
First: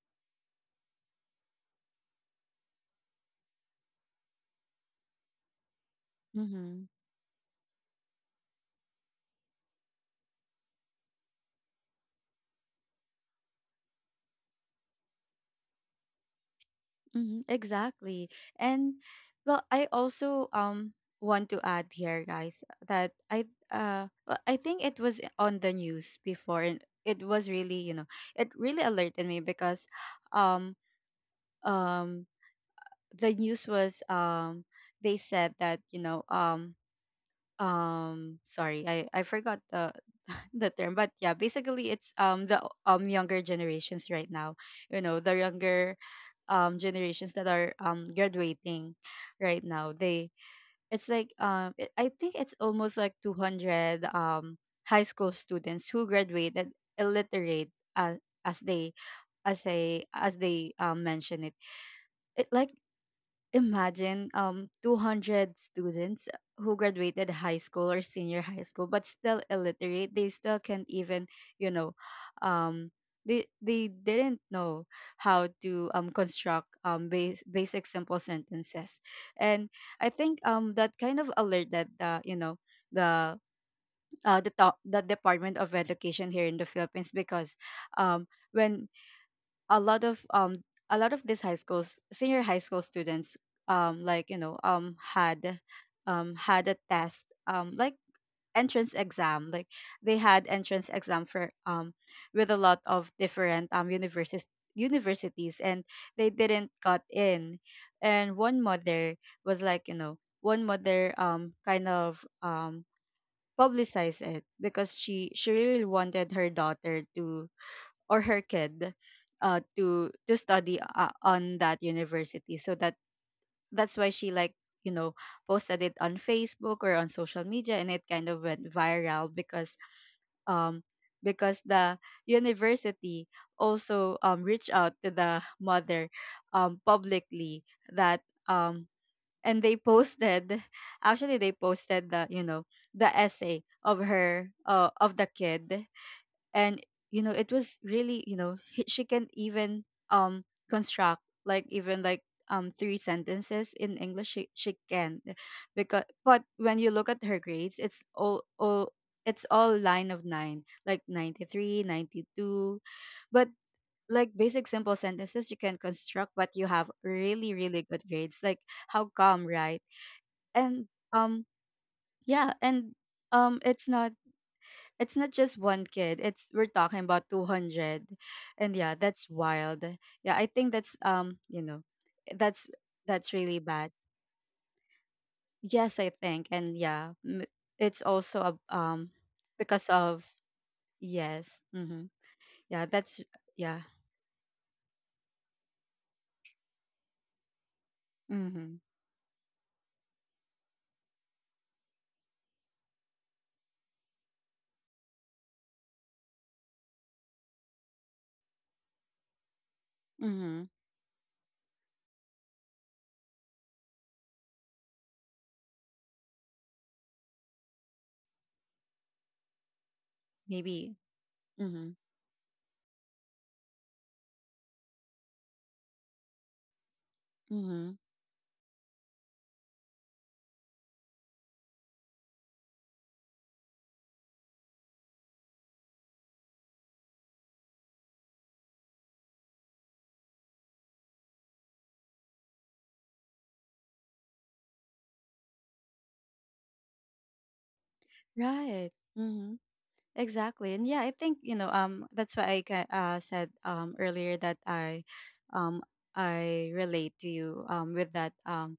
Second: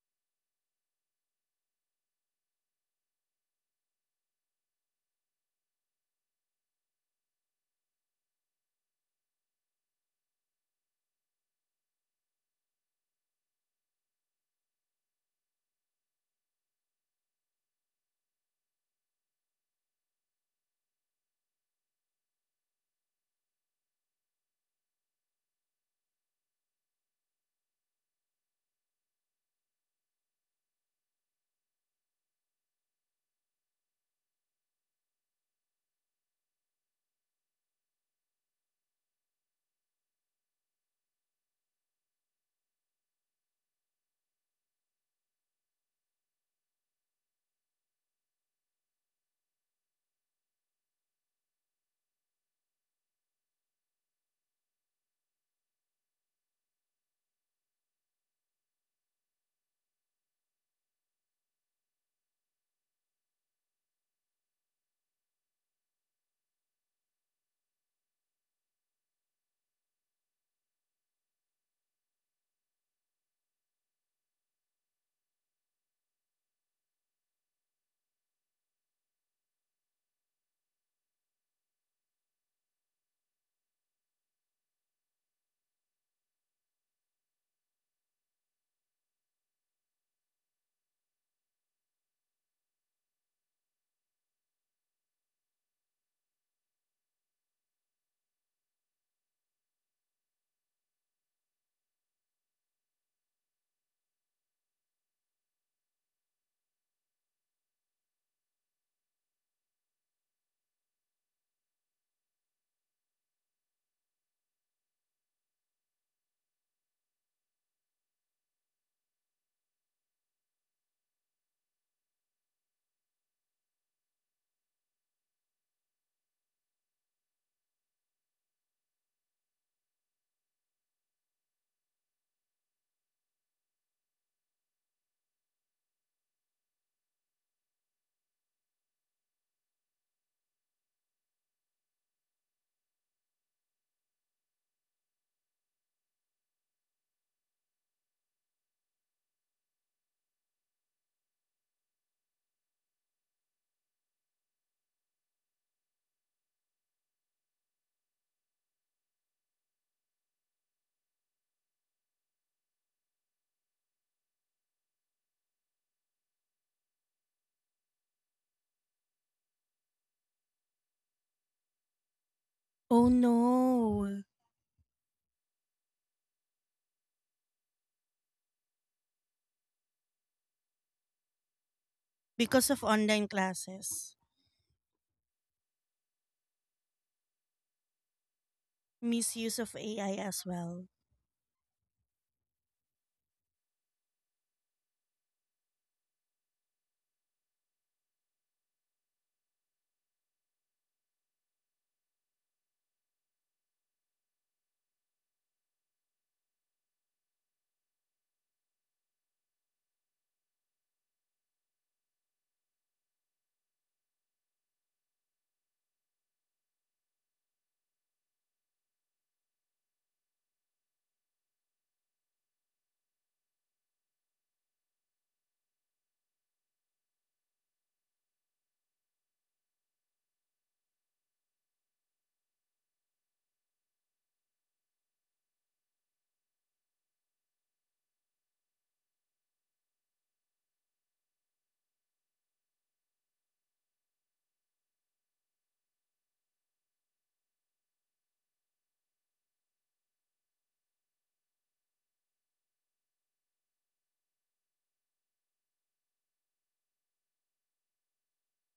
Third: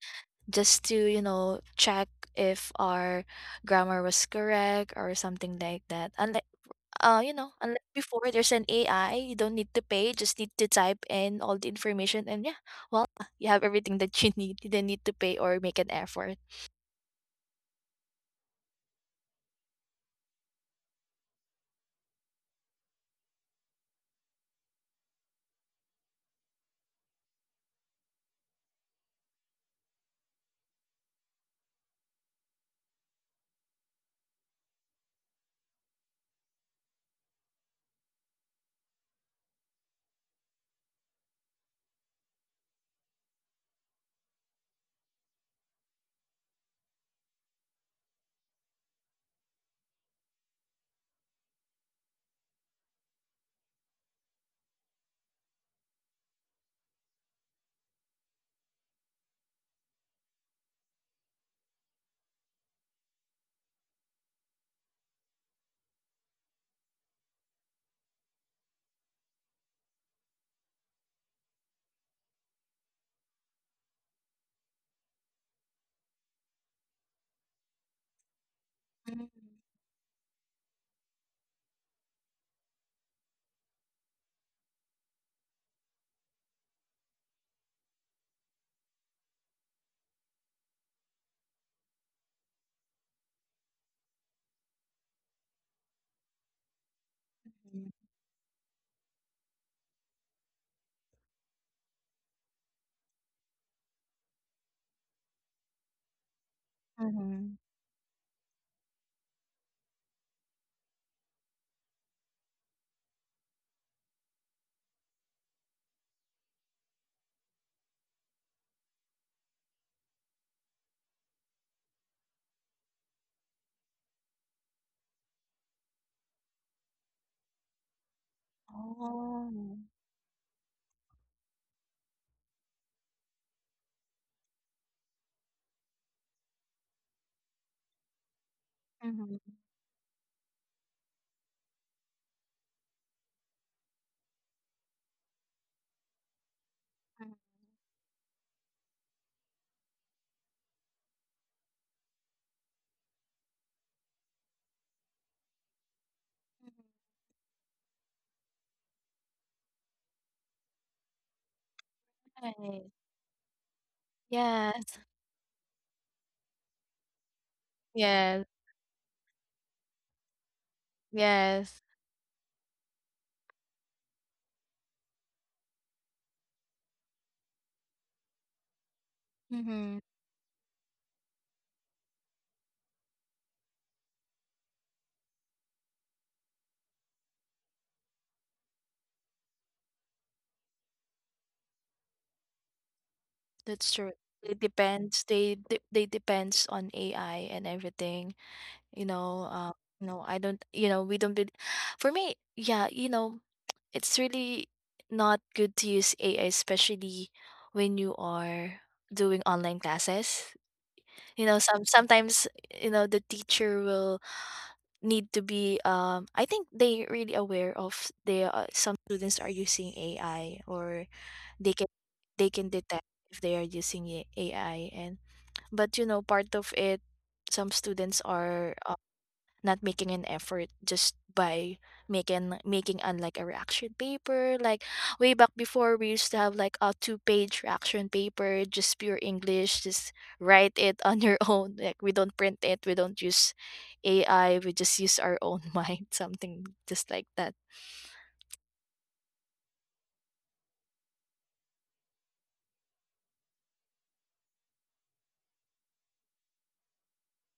[SPEAKER 3] just to, you know, check if our grammar was correct or something like that. And
[SPEAKER 1] mm-hmm,
[SPEAKER 3] you know, unlike before, there's an AI. You don't need to pay. Just need to type in all the information, and yeah, well, you have everything that you need. You don't need to pay or make an effort.
[SPEAKER 1] mm-hmm, exactly. And well i also um want to add here, guys, that I, well, I think it was on the news before and it was really, you know, it really alerted me because um um the news was, they said that, you know, sorry, I forgot the the term, but yeah, basically it's the younger generations right now, you know, the younger generations that are graduating right now. They it's like um it, i think it's almost like 200 high school students who graduated illiterate, as they mention it. it like Imagine 200 students who graduated high school or senior high school but still illiterate. They still can't even, you know, um they didn't know how to construct basic simple
[SPEAKER 3] Mm-hmm.
[SPEAKER 1] sentences. And I think that kind of alert that, you know, the the Department of Education here in the Philippines, because um when a lot of um a lot of these high schools senior high school students like, you know, had had a test, like entrance exam, like they had entrance exam for with a lot of different universities, and they didn't
[SPEAKER 3] Mm-hmm.
[SPEAKER 1] got in. And one mother was like, you know, one mother kind of publicized it because she really wanted her daughter to, or her kid, to study, on that university, so that, that's why she, like, you know, posted it on Facebook or on social media, and it kind of went
[SPEAKER 3] Oh.
[SPEAKER 1] viral. Because um because the university also reached out to the mother publicly. That um
[SPEAKER 3] Mm-hmm.
[SPEAKER 1] and they posted, actually they posted the, you know, the essay of her of the kid. And, you know, it was really, you know, she can even um construct like even like three sentences in English. She can. Because but when you look at her grades, it's all, it's all line of nine, like ninety three
[SPEAKER 3] Right.
[SPEAKER 1] ninety two But like
[SPEAKER 3] Yes.
[SPEAKER 1] basic simple sentences you can construct, but you have really
[SPEAKER 3] Yes,
[SPEAKER 1] really good grades, like, how come, right? and
[SPEAKER 3] yes.
[SPEAKER 1] um yeah and
[SPEAKER 2] Oh
[SPEAKER 1] um it's not,
[SPEAKER 2] no.
[SPEAKER 1] it's not just one kid. It's, we're talking about 200. And yeah, that's
[SPEAKER 3] Mm-hmm.
[SPEAKER 1] wild. Yeah, I think that's, you know,
[SPEAKER 2] Because
[SPEAKER 1] that's
[SPEAKER 2] of online
[SPEAKER 1] that's really bad.
[SPEAKER 2] classes.
[SPEAKER 1] Yes, I think. And yeah, it's also a, um,
[SPEAKER 2] Misuse of
[SPEAKER 1] because
[SPEAKER 2] AI
[SPEAKER 1] of,
[SPEAKER 2] as well.
[SPEAKER 1] yes. Mhm. Yeah, that's,
[SPEAKER 3] That's true.
[SPEAKER 1] yeah.
[SPEAKER 3] It depends. They depends on AI and everything. You know
[SPEAKER 1] Mhm.
[SPEAKER 3] you know I don't you know we don't bel For me, yeah, you know, it's really not good to use AI, especially when you are doing online classes.
[SPEAKER 1] Mhm.
[SPEAKER 3] You know, sometimes, you know, the teacher will need to be, um, I think they really aware of they some students are using AI,
[SPEAKER 1] Maybe.
[SPEAKER 3] or
[SPEAKER 1] Mhm.
[SPEAKER 3] they can — they can detect if they are using AI. And but you know, part of it,
[SPEAKER 1] Mhm.
[SPEAKER 3] some students are not making an effort, just by making on like a reaction paper. Like way back before, we used to have like a two-page reaction paper, just pure English, just write it on your own. Like, we don't print it, we don't use AI, we just use our own mind, something just like that.
[SPEAKER 1] Right. Mhm. Exactly. And yeah, I think, you know, that's why I said earlier that um I relate to you with that, um,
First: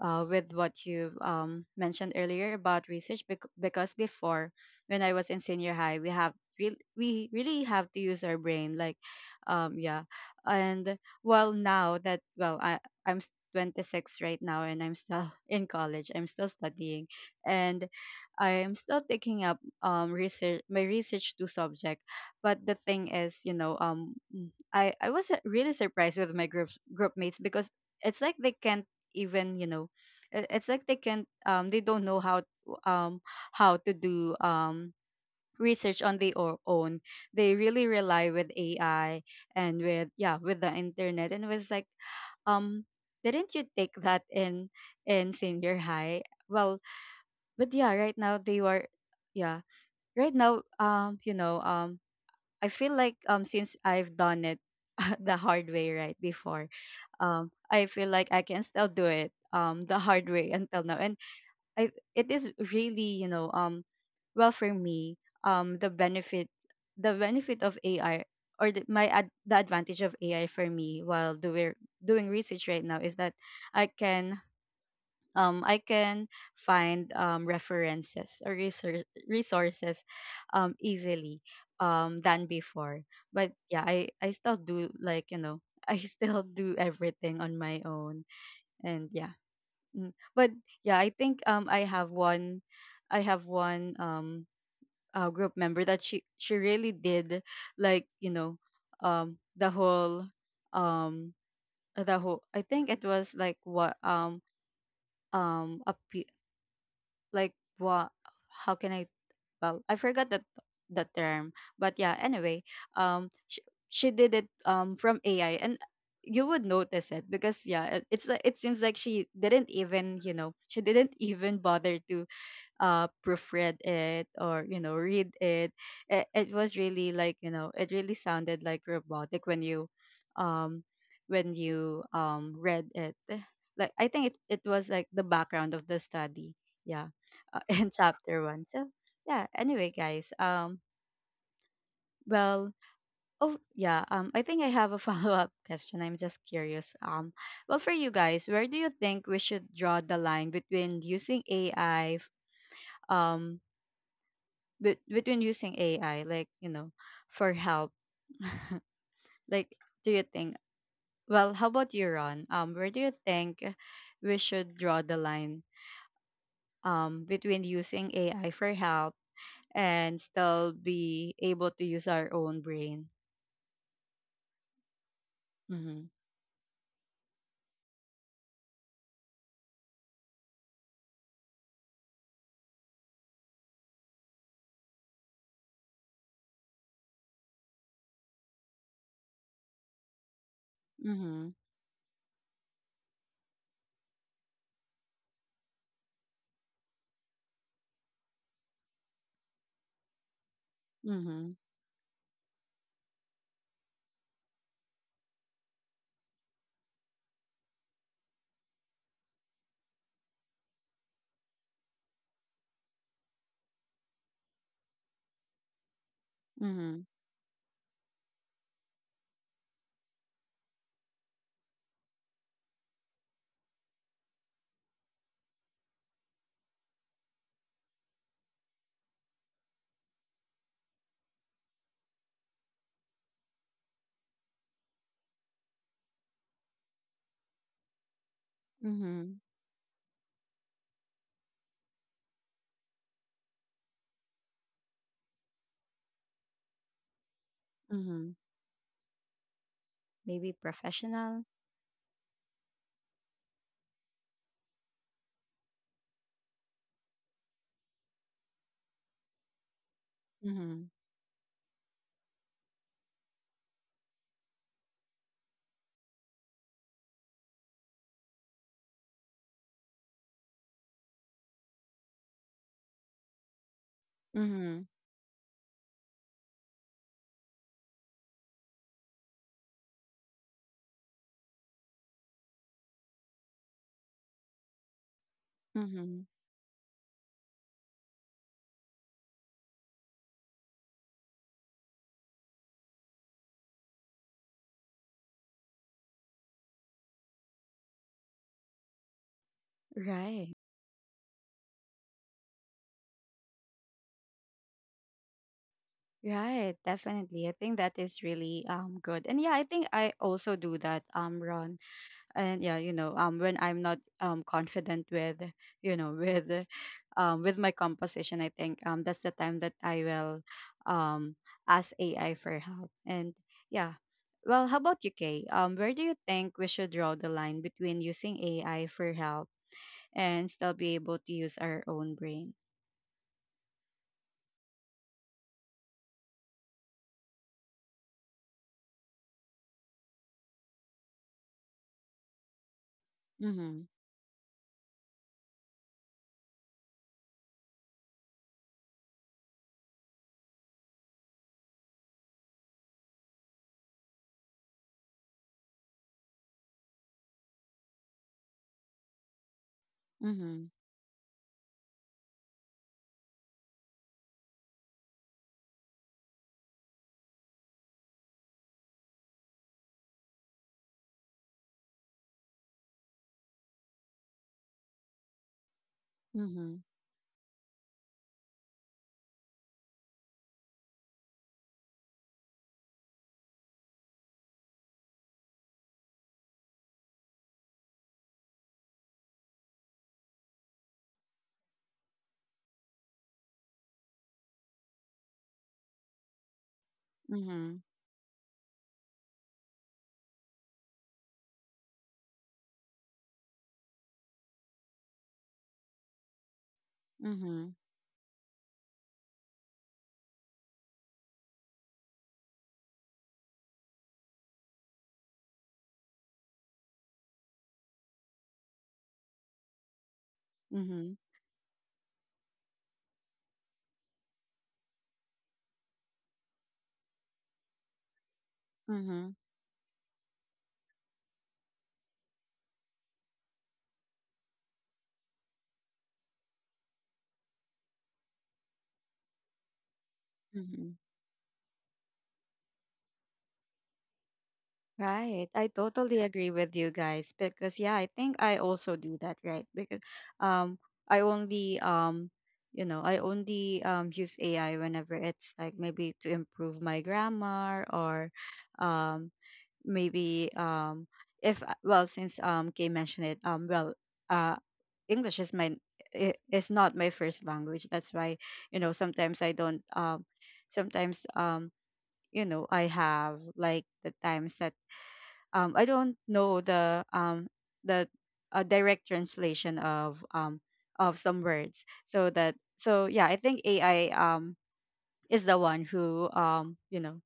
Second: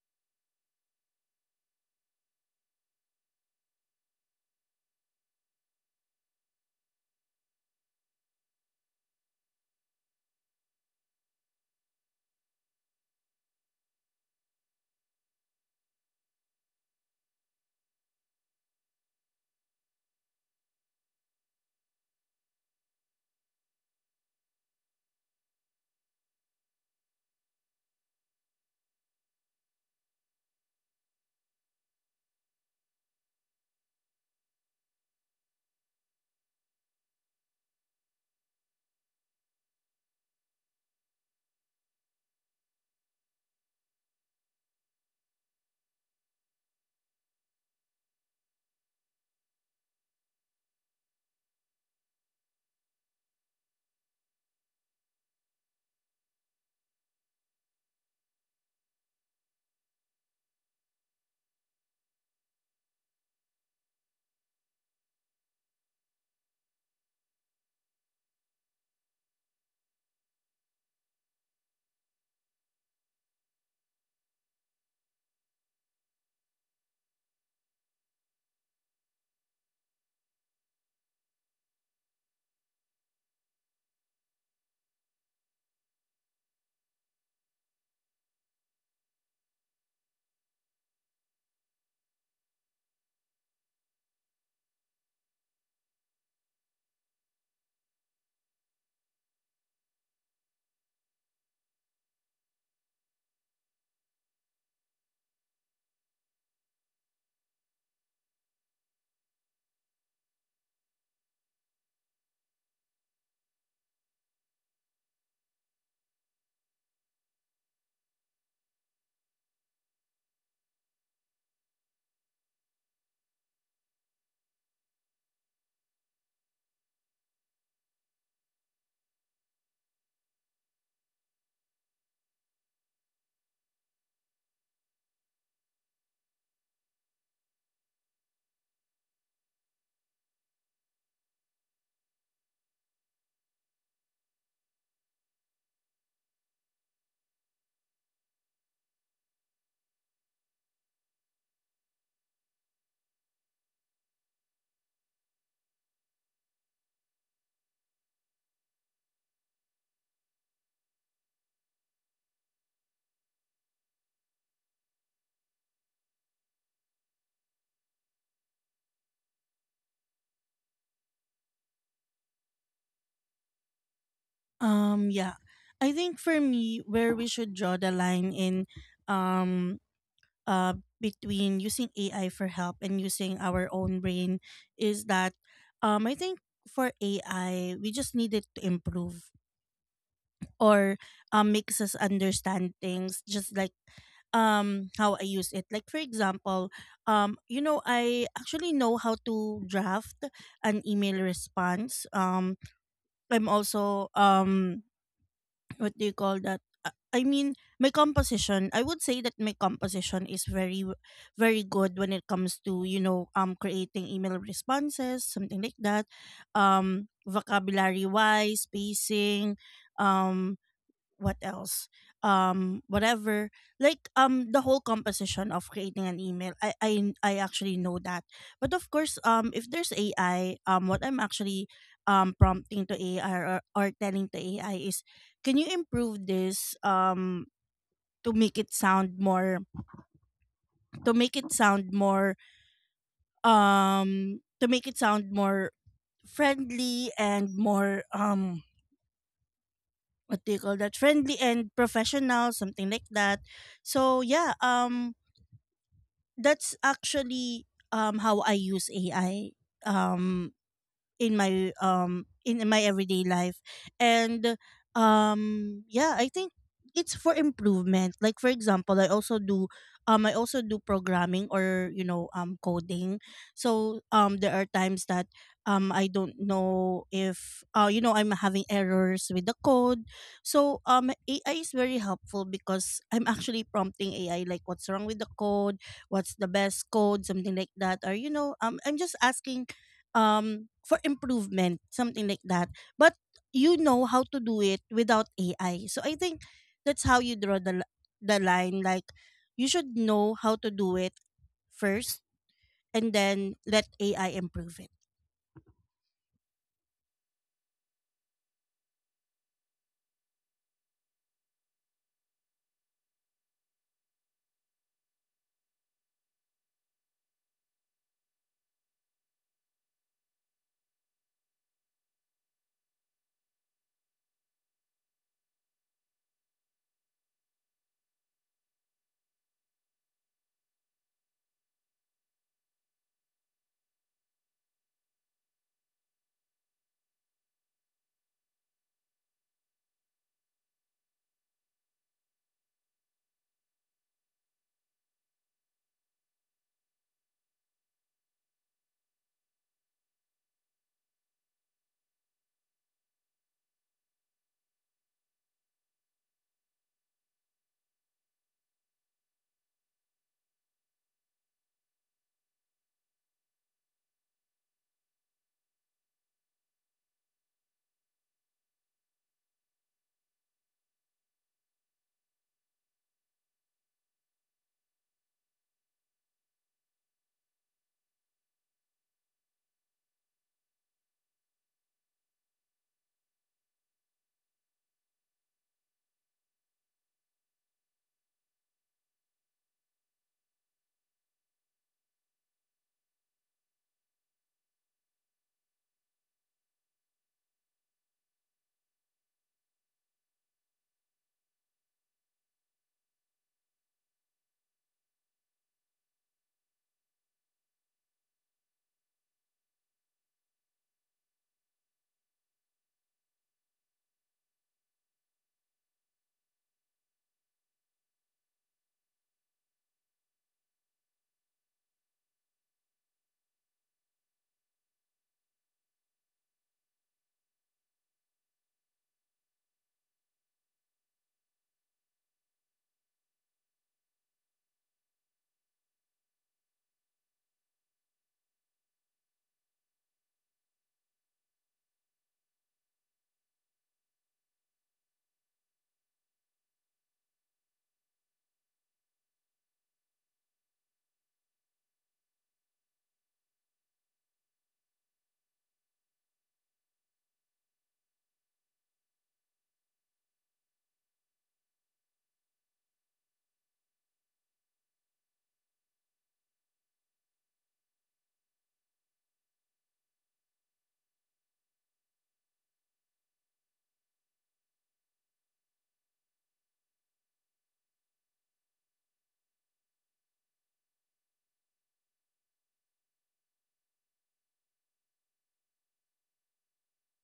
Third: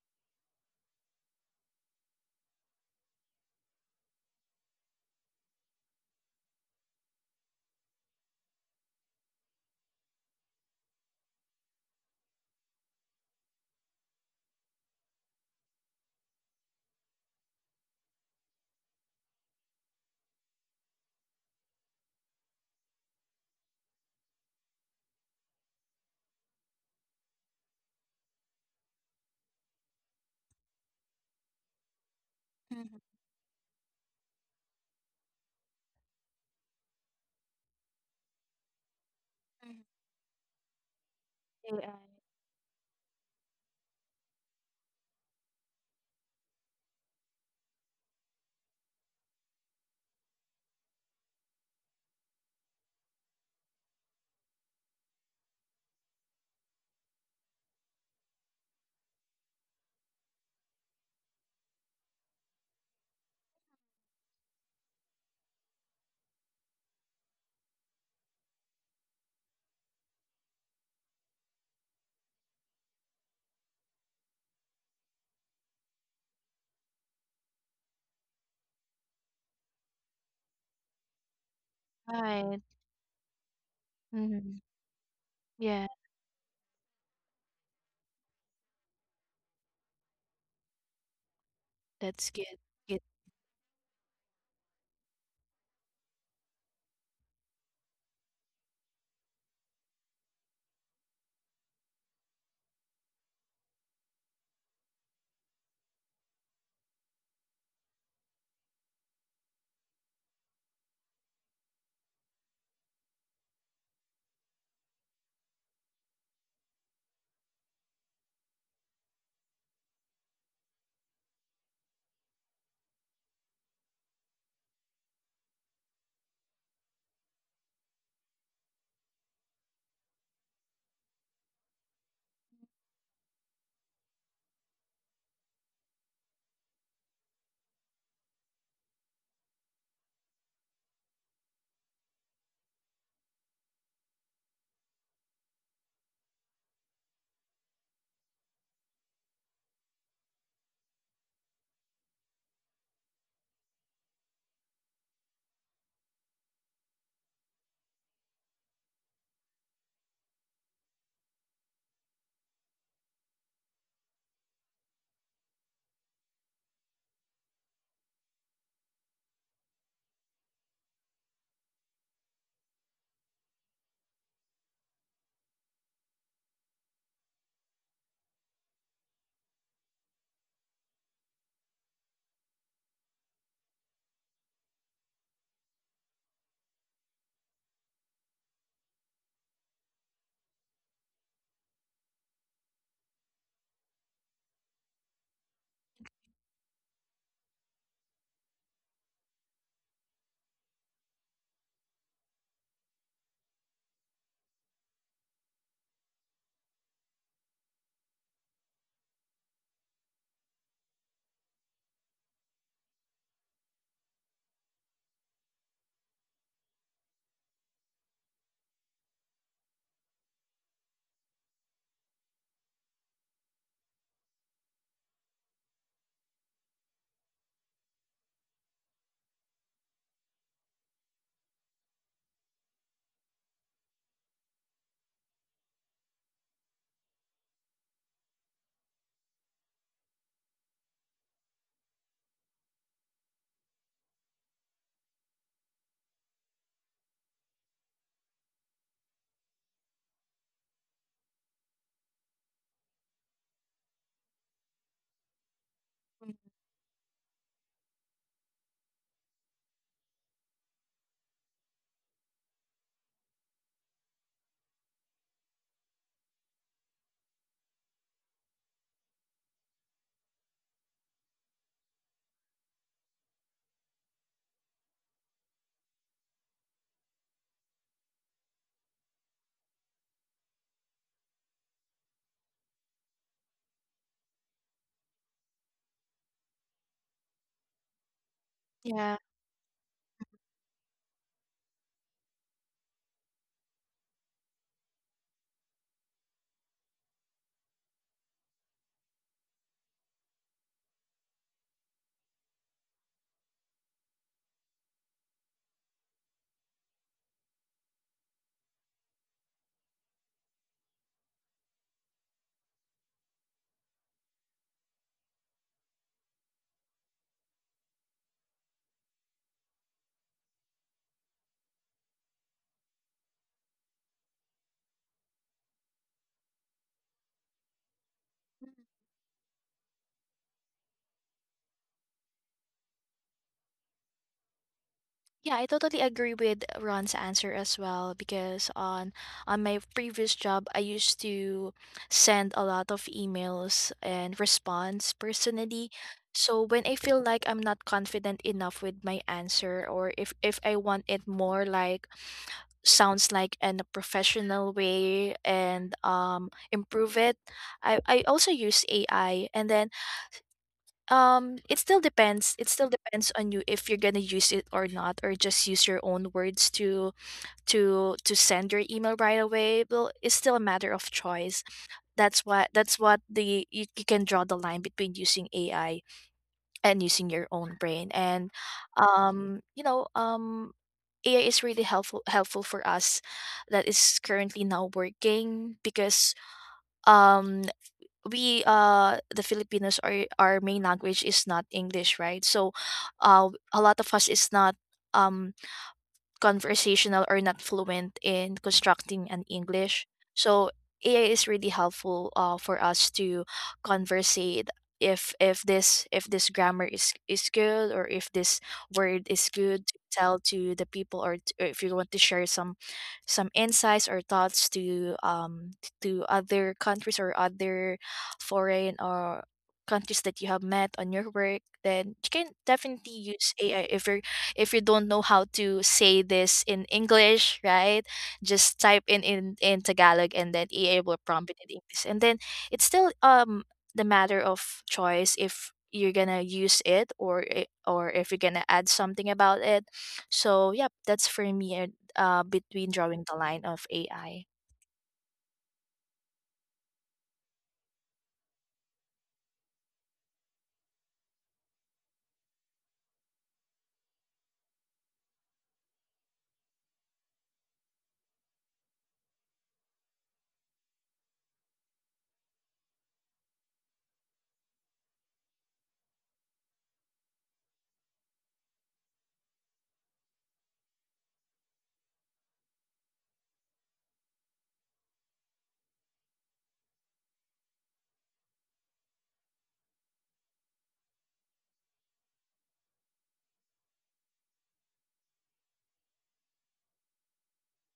[SPEAKER 1] with what you, mentioned earlier about research, because before, when I was in senior high, we we really have to use our brain, like, yeah. And well, now that, i'm s- 26 right now, and I'm still in college, I'm still studying. And I'm still taking up research, to subject. But the thing is, you know, I was, really surprised with my group mates because it's like they can't even, you know, it's like they can't, they don't know
[SPEAKER 3] Mhm,
[SPEAKER 1] um how to do research on their own. They really rely with AI
[SPEAKER 3] mhm.
[SPEAKER 1] and with, yeah, with the internet. And it was
[SPEAKER 3] AI.
[SPEAKER 1] like, um didn't you take that in senior high? Well, but yeah, right now they were, yeah, right now, um, you know, um, I feel like, um, since I've done it the hard way right before, I feel like I can still do it, um, the hard way until now. And I, it is really, you know, um, well, for me, um, the benefit of AI, or the advantage of AI for me while doing research right now, is that I can, I can find resources, easily,
[SPEAKER 3] Right.
[SPEAKER 1] than before. But yeah, I
[SPEAKER 3] Mhm.
[SPEAKER 1] I still do, like, you
[SPEAKER 3] Yeah,
[SPEAKER 1] know, I still do everything on my own. And yeah. Mm. But yeah, I think, um,
[SPEAKER 3] that's good. Good.
[SPEAKER 1] I have one, um, group member that she really did, like, you know, the whole, um the whole, I think it was like what a p like what how can I, well, I forgot that the term. But yeah, anyway, um she, she did it, um, from AI. And you would notice it because, yeah, it's like, it seems like she didn't even, you know, she didn't even bother to, proofread it or, you know, read it. It was really like, you know, it really sounded like robotic when you, um when you, um, read it. Like, I think it was like the background of the study, yeah, in chapter one. So yeah, anyway, guys, well, oh yeah, um, I think I have a follow-up question. I'm just curious, um, well, for you guys, where do you think we should draw the line between using AI? Um. Between using AI, like, you know, for help? Like, do you think? Well, how about you, Ron? Where do you think we should draw the line? Between using AI for help and still be able to use our own brain.
[SPEAKER 2] Yeah, I
[SPEAKER 1] Mm-hmm.
[SPEAKER 2] think for me, where we should draw the line in, um, uh, between using AI for help and using our own brain is that, I think for AI, we just need it to improve or
[SPEAKER 1] Mm-hmm.
[SPEAKER 2] makes us understand things, just like how I use it. Like for example, you know I actually know how to draft an email
[SPEAKER 1] Mm-hmm.
[SPEAKER 2] response. I'm also what do you call that? I mean, my composition. I would say that my composition is very good when it comes to, you know, creating email responses, something like that.
[SPEAKER 1] Mm-hmm.
[SPEAKER 2] Vocabulary wise, spacing, um, what else whatever, like the whole composition of creating an email, I actually know that. But of course if there's ai, what I'm actually prompting to ai, or telling to ai is can you improve this to make it sound
[SPEAKER 1] Mm-hmm.
[SPEAKER 2] more to make it sound more to make it sound more friendly and more
[SPEAKER 1] Mm-hmm.
[SPEAKER 2] what
[SPEAKER 1] Maybe
[SPEAKER 2] do you call that, friendly
[SPEAKER 1] professional.
[SPEAKER 2] and professional, something like that. So yeah,
[SPEAKER 3] Mm.
[SPEAKER 2] that's actually how I use AI. Um
[SPEAKER 1] Mm-hmm.
[SPEAKER 2] in my in my everyday life. And yeah, I think it's for improvement. Like for example, I also do I also do programming, or you know, coding. So there are
[SPEAKER 1] Mm-hmm.
[SPEAKER 2] times that I don't know if, you know, I'm having errors with the code. So ai is very helpful, because I'm actually prompting ai like what's wrong with the code,
[SPEAKER 1] Mm-hmm.
[SPEAKER 2] what's the best code, something like
[SPEAKER 3] Yeah.
[SPEAKER 2] that. Or you know, I'm just asking for improvement, something like that. But you know how to do it without ai. So I think that's how you draw the the line. Like you should know
[SPEAKER 1] Right.
[SPEAKER 2] how to do it first, and then let ai improve it.
[SPEAKER 1] Right, definitely. I think that is really, um, good. And yeah, I think I also do that, Ron. And yeah, you know, um, when I'm not, um, confident with, you know, with, with my composition, I think, um, that's the time that I will, um, ask AI for help. And yeah, well, how about you, Kay? Um, where do you think we should draw the line between using AI for help and still be able to use our own brain?
[SPEAKER 3] Yeah, I totally agree with Ron's answer as well, because on my previous job I used to send a lot of emails and response
[SPEAKER 1] Mm-hmm.
[SPEAKER 3] personally. So when I feel like I'm not confident enough with my answer, or if I want it more like sounds like in a professional way and improve it, I also use AI, and then, it still
[SPEAKER 1] Mm-hmm.
[SPEAKER 3] depends. It still depends on you if you're gonna use it or not, or just use your own words to to send your email right away. Well, it's still a matter of choice. That's what — that's what the, you can draw the line between using AI and using your own brain.
[SPEAKER 1] Mm-hmm.
[SPEAKER 3] And, you know, AI is really helpful for us that is currently now working, because, um, we the Filipinos are, our main language is not English, right? So a lot of us is not, um, conversational or not fluent in constructing an
[SPEAKER 1] Mm-hmm.
[SPEAKER 3] English. So AI is really helpful, for us to conversate if this if this grammar is good, or if this word
[SPEAKER 1] Mm-hmm.
[SPEAKER 3] is good to tell to the people, or, or if you want to share some insights or thoughts to, um, to other countries or other foreign or countries that you have met on your work.
[SPEAKER 1] Mm-hmm.
[SPEAKER 3] Then you can definitely use AI if you're — if you don't know how to say this in English, right? Just type in in
[SPEAKER 1] Mm-hmm.
[SPEAKER 3] Tagalog, and then EA will prompt it in English. And then it's still, um, the matter of choice if you're gonna use it or or if you're gonna add something about it. So yep, that's for
[SPEAKER 1] Mm-hmm.
[SPEAKER 3] me, between drawing the line of AI.
[SPEAKER 1] Right. I totally agree with you guys because, yeah, I think I also do that, right? Because, um, I only, um, you know, I only, um, use AI whenever it's like, maybe to improve my grammar, or, um, maybe, um, if, well, since, um, Kay mentioned it, um, well, uh, English is my, is not my first language. That's why, you know, sometimes I don't, um, sometimes, um, you know, I have like the times that, I don't know the, the, direct translation of, of some words. So that, so yeah, I think AI, is the one who, you know,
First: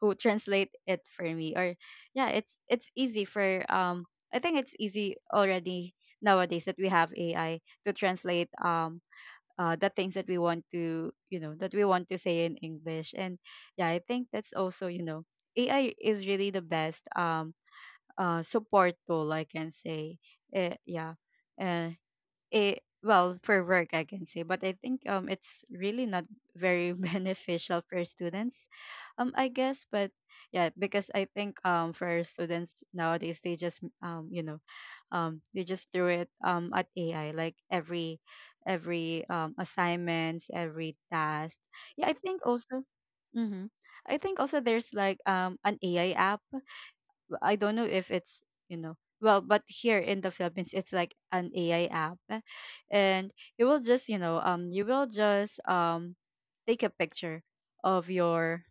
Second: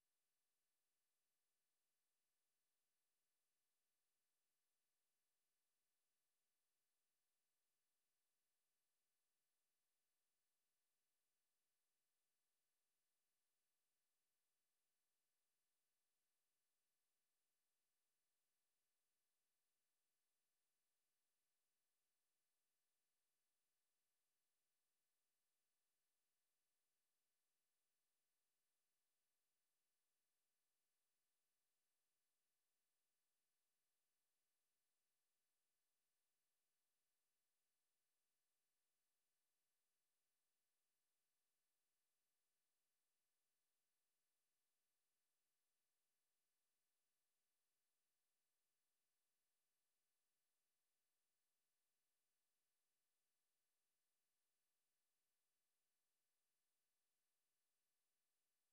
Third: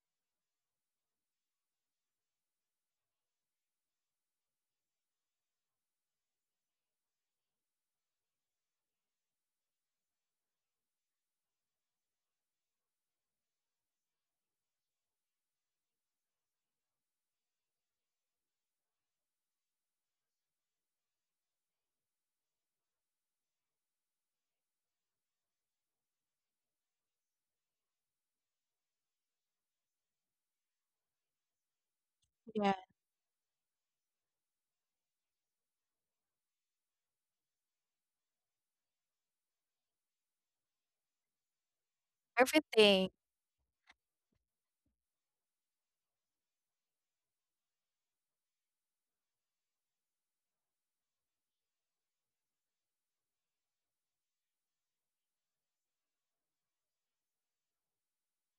[SPEAKER 1] who translate it for me. Or yeah, it's easy for, I think it's easy already nowadays that we have AI to translate, the things that we want to, you know, that we want to say in English. And yeah, I think that's also, you know, AI is really the best, um, support tool, I can say. Eh, yeah. Uh, it, well, for work, I can say. But I think, it's really not very beneficial for students, I guess. But yeah, because I think, for
[SPEAKER 3] Yeah,
[SPEAKER 1] students nowadays, they just, you know, they just threw it, at AI, like every assignments, every task. Yeah, I think also.
[SPEAKER 3] everything.
[SPEAKER 1] Mm-hmm. I think also there's like, um, an AI app. I don't know if it's, you know, well, but here in the Philippines, it's like an AI app, eh, and you will just, you know, um, you will just, um, take a picture of your,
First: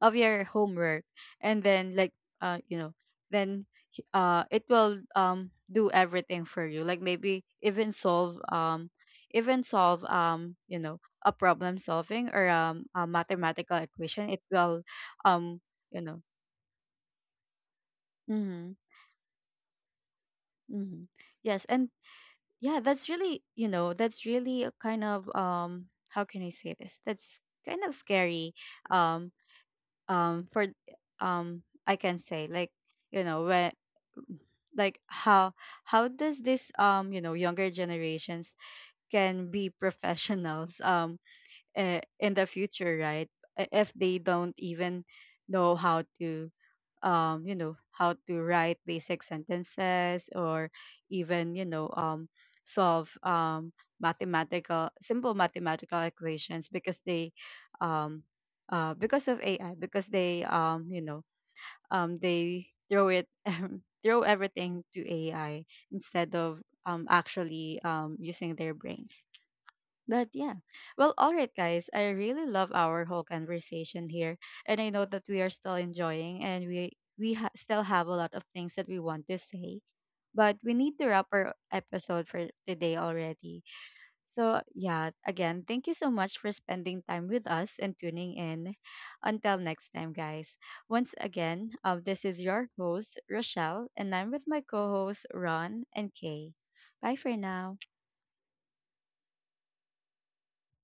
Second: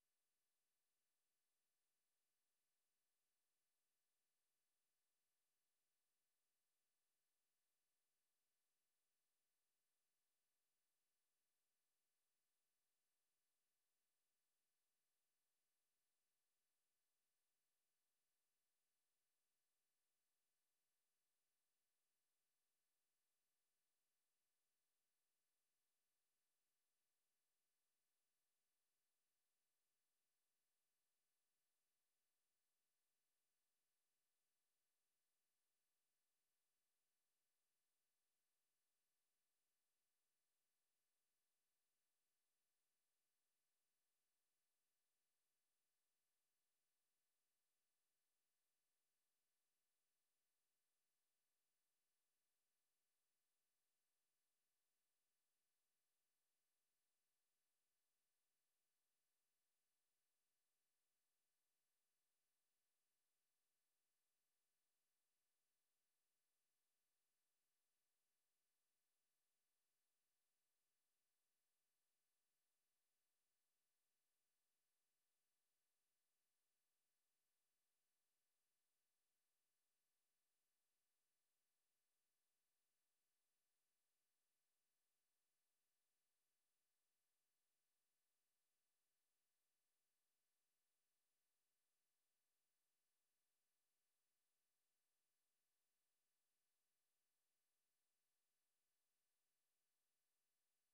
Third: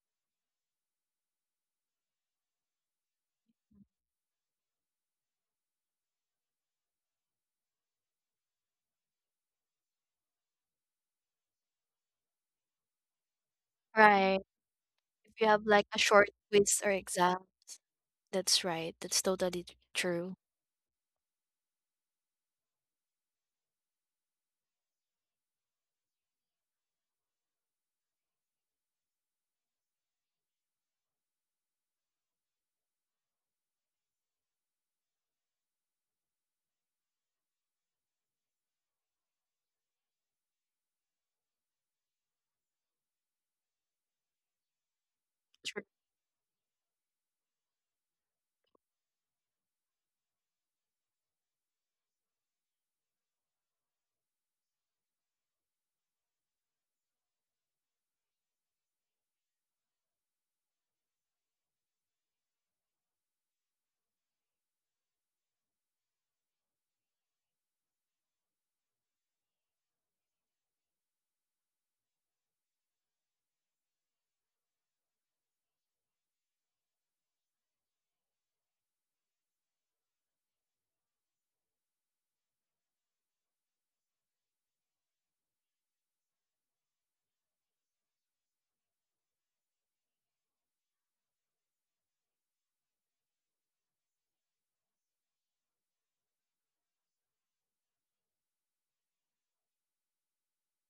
[SPEAKER 1] of your homework, and then, like, uh, you know, then, it will, um, do everything for you, like maybe even solve, um, you know, a problem solving or, um, a mathematical equation. It
[SPEAKER 3] Right.
[SPEAKER 1] will,
[SPEAKER 3] If you
[SPEAKER 1] um,
[SPEAKER 3] have like
[SPEAKER 1] you
[SPEAKER 3] a
[SPEAKER 1] know.
[SPEAKER 3] short quiz or exam, that's
[SPEAKER 1] Mm-hmm,
[SPEAKER 3] right. That's totally true.
[SPEAKER 1] mm-hmm. Yes, and yeah, that's really, you know, that's really a kind of, um, how can I say this, that's kind of scary. um for, um, I can say, like, you know, when, like, how does this, um, you know, younger generations can be professionals, um, in the future, right? I- If they don't even know how to, you know, how to write basic sentences, or even, you know, solve, mathematical, simple mathematical equations, because they, um, because of AI, because they, you know, they throw it, throw everything to AI instead of, actually, using their brains. But yeah. Well, all right, guys. I really love our whole conversation here. And I know that we are still enjoying, and we still have a lot of things that we want to say. But we need to wrap our episode for today already. So yeah, again, thank you so much for spending time with us and tuning in. Until next time, guys. Once again, this is your host, Rochelle, and I'm with my co hosts, Ron and Kay. Bye for now.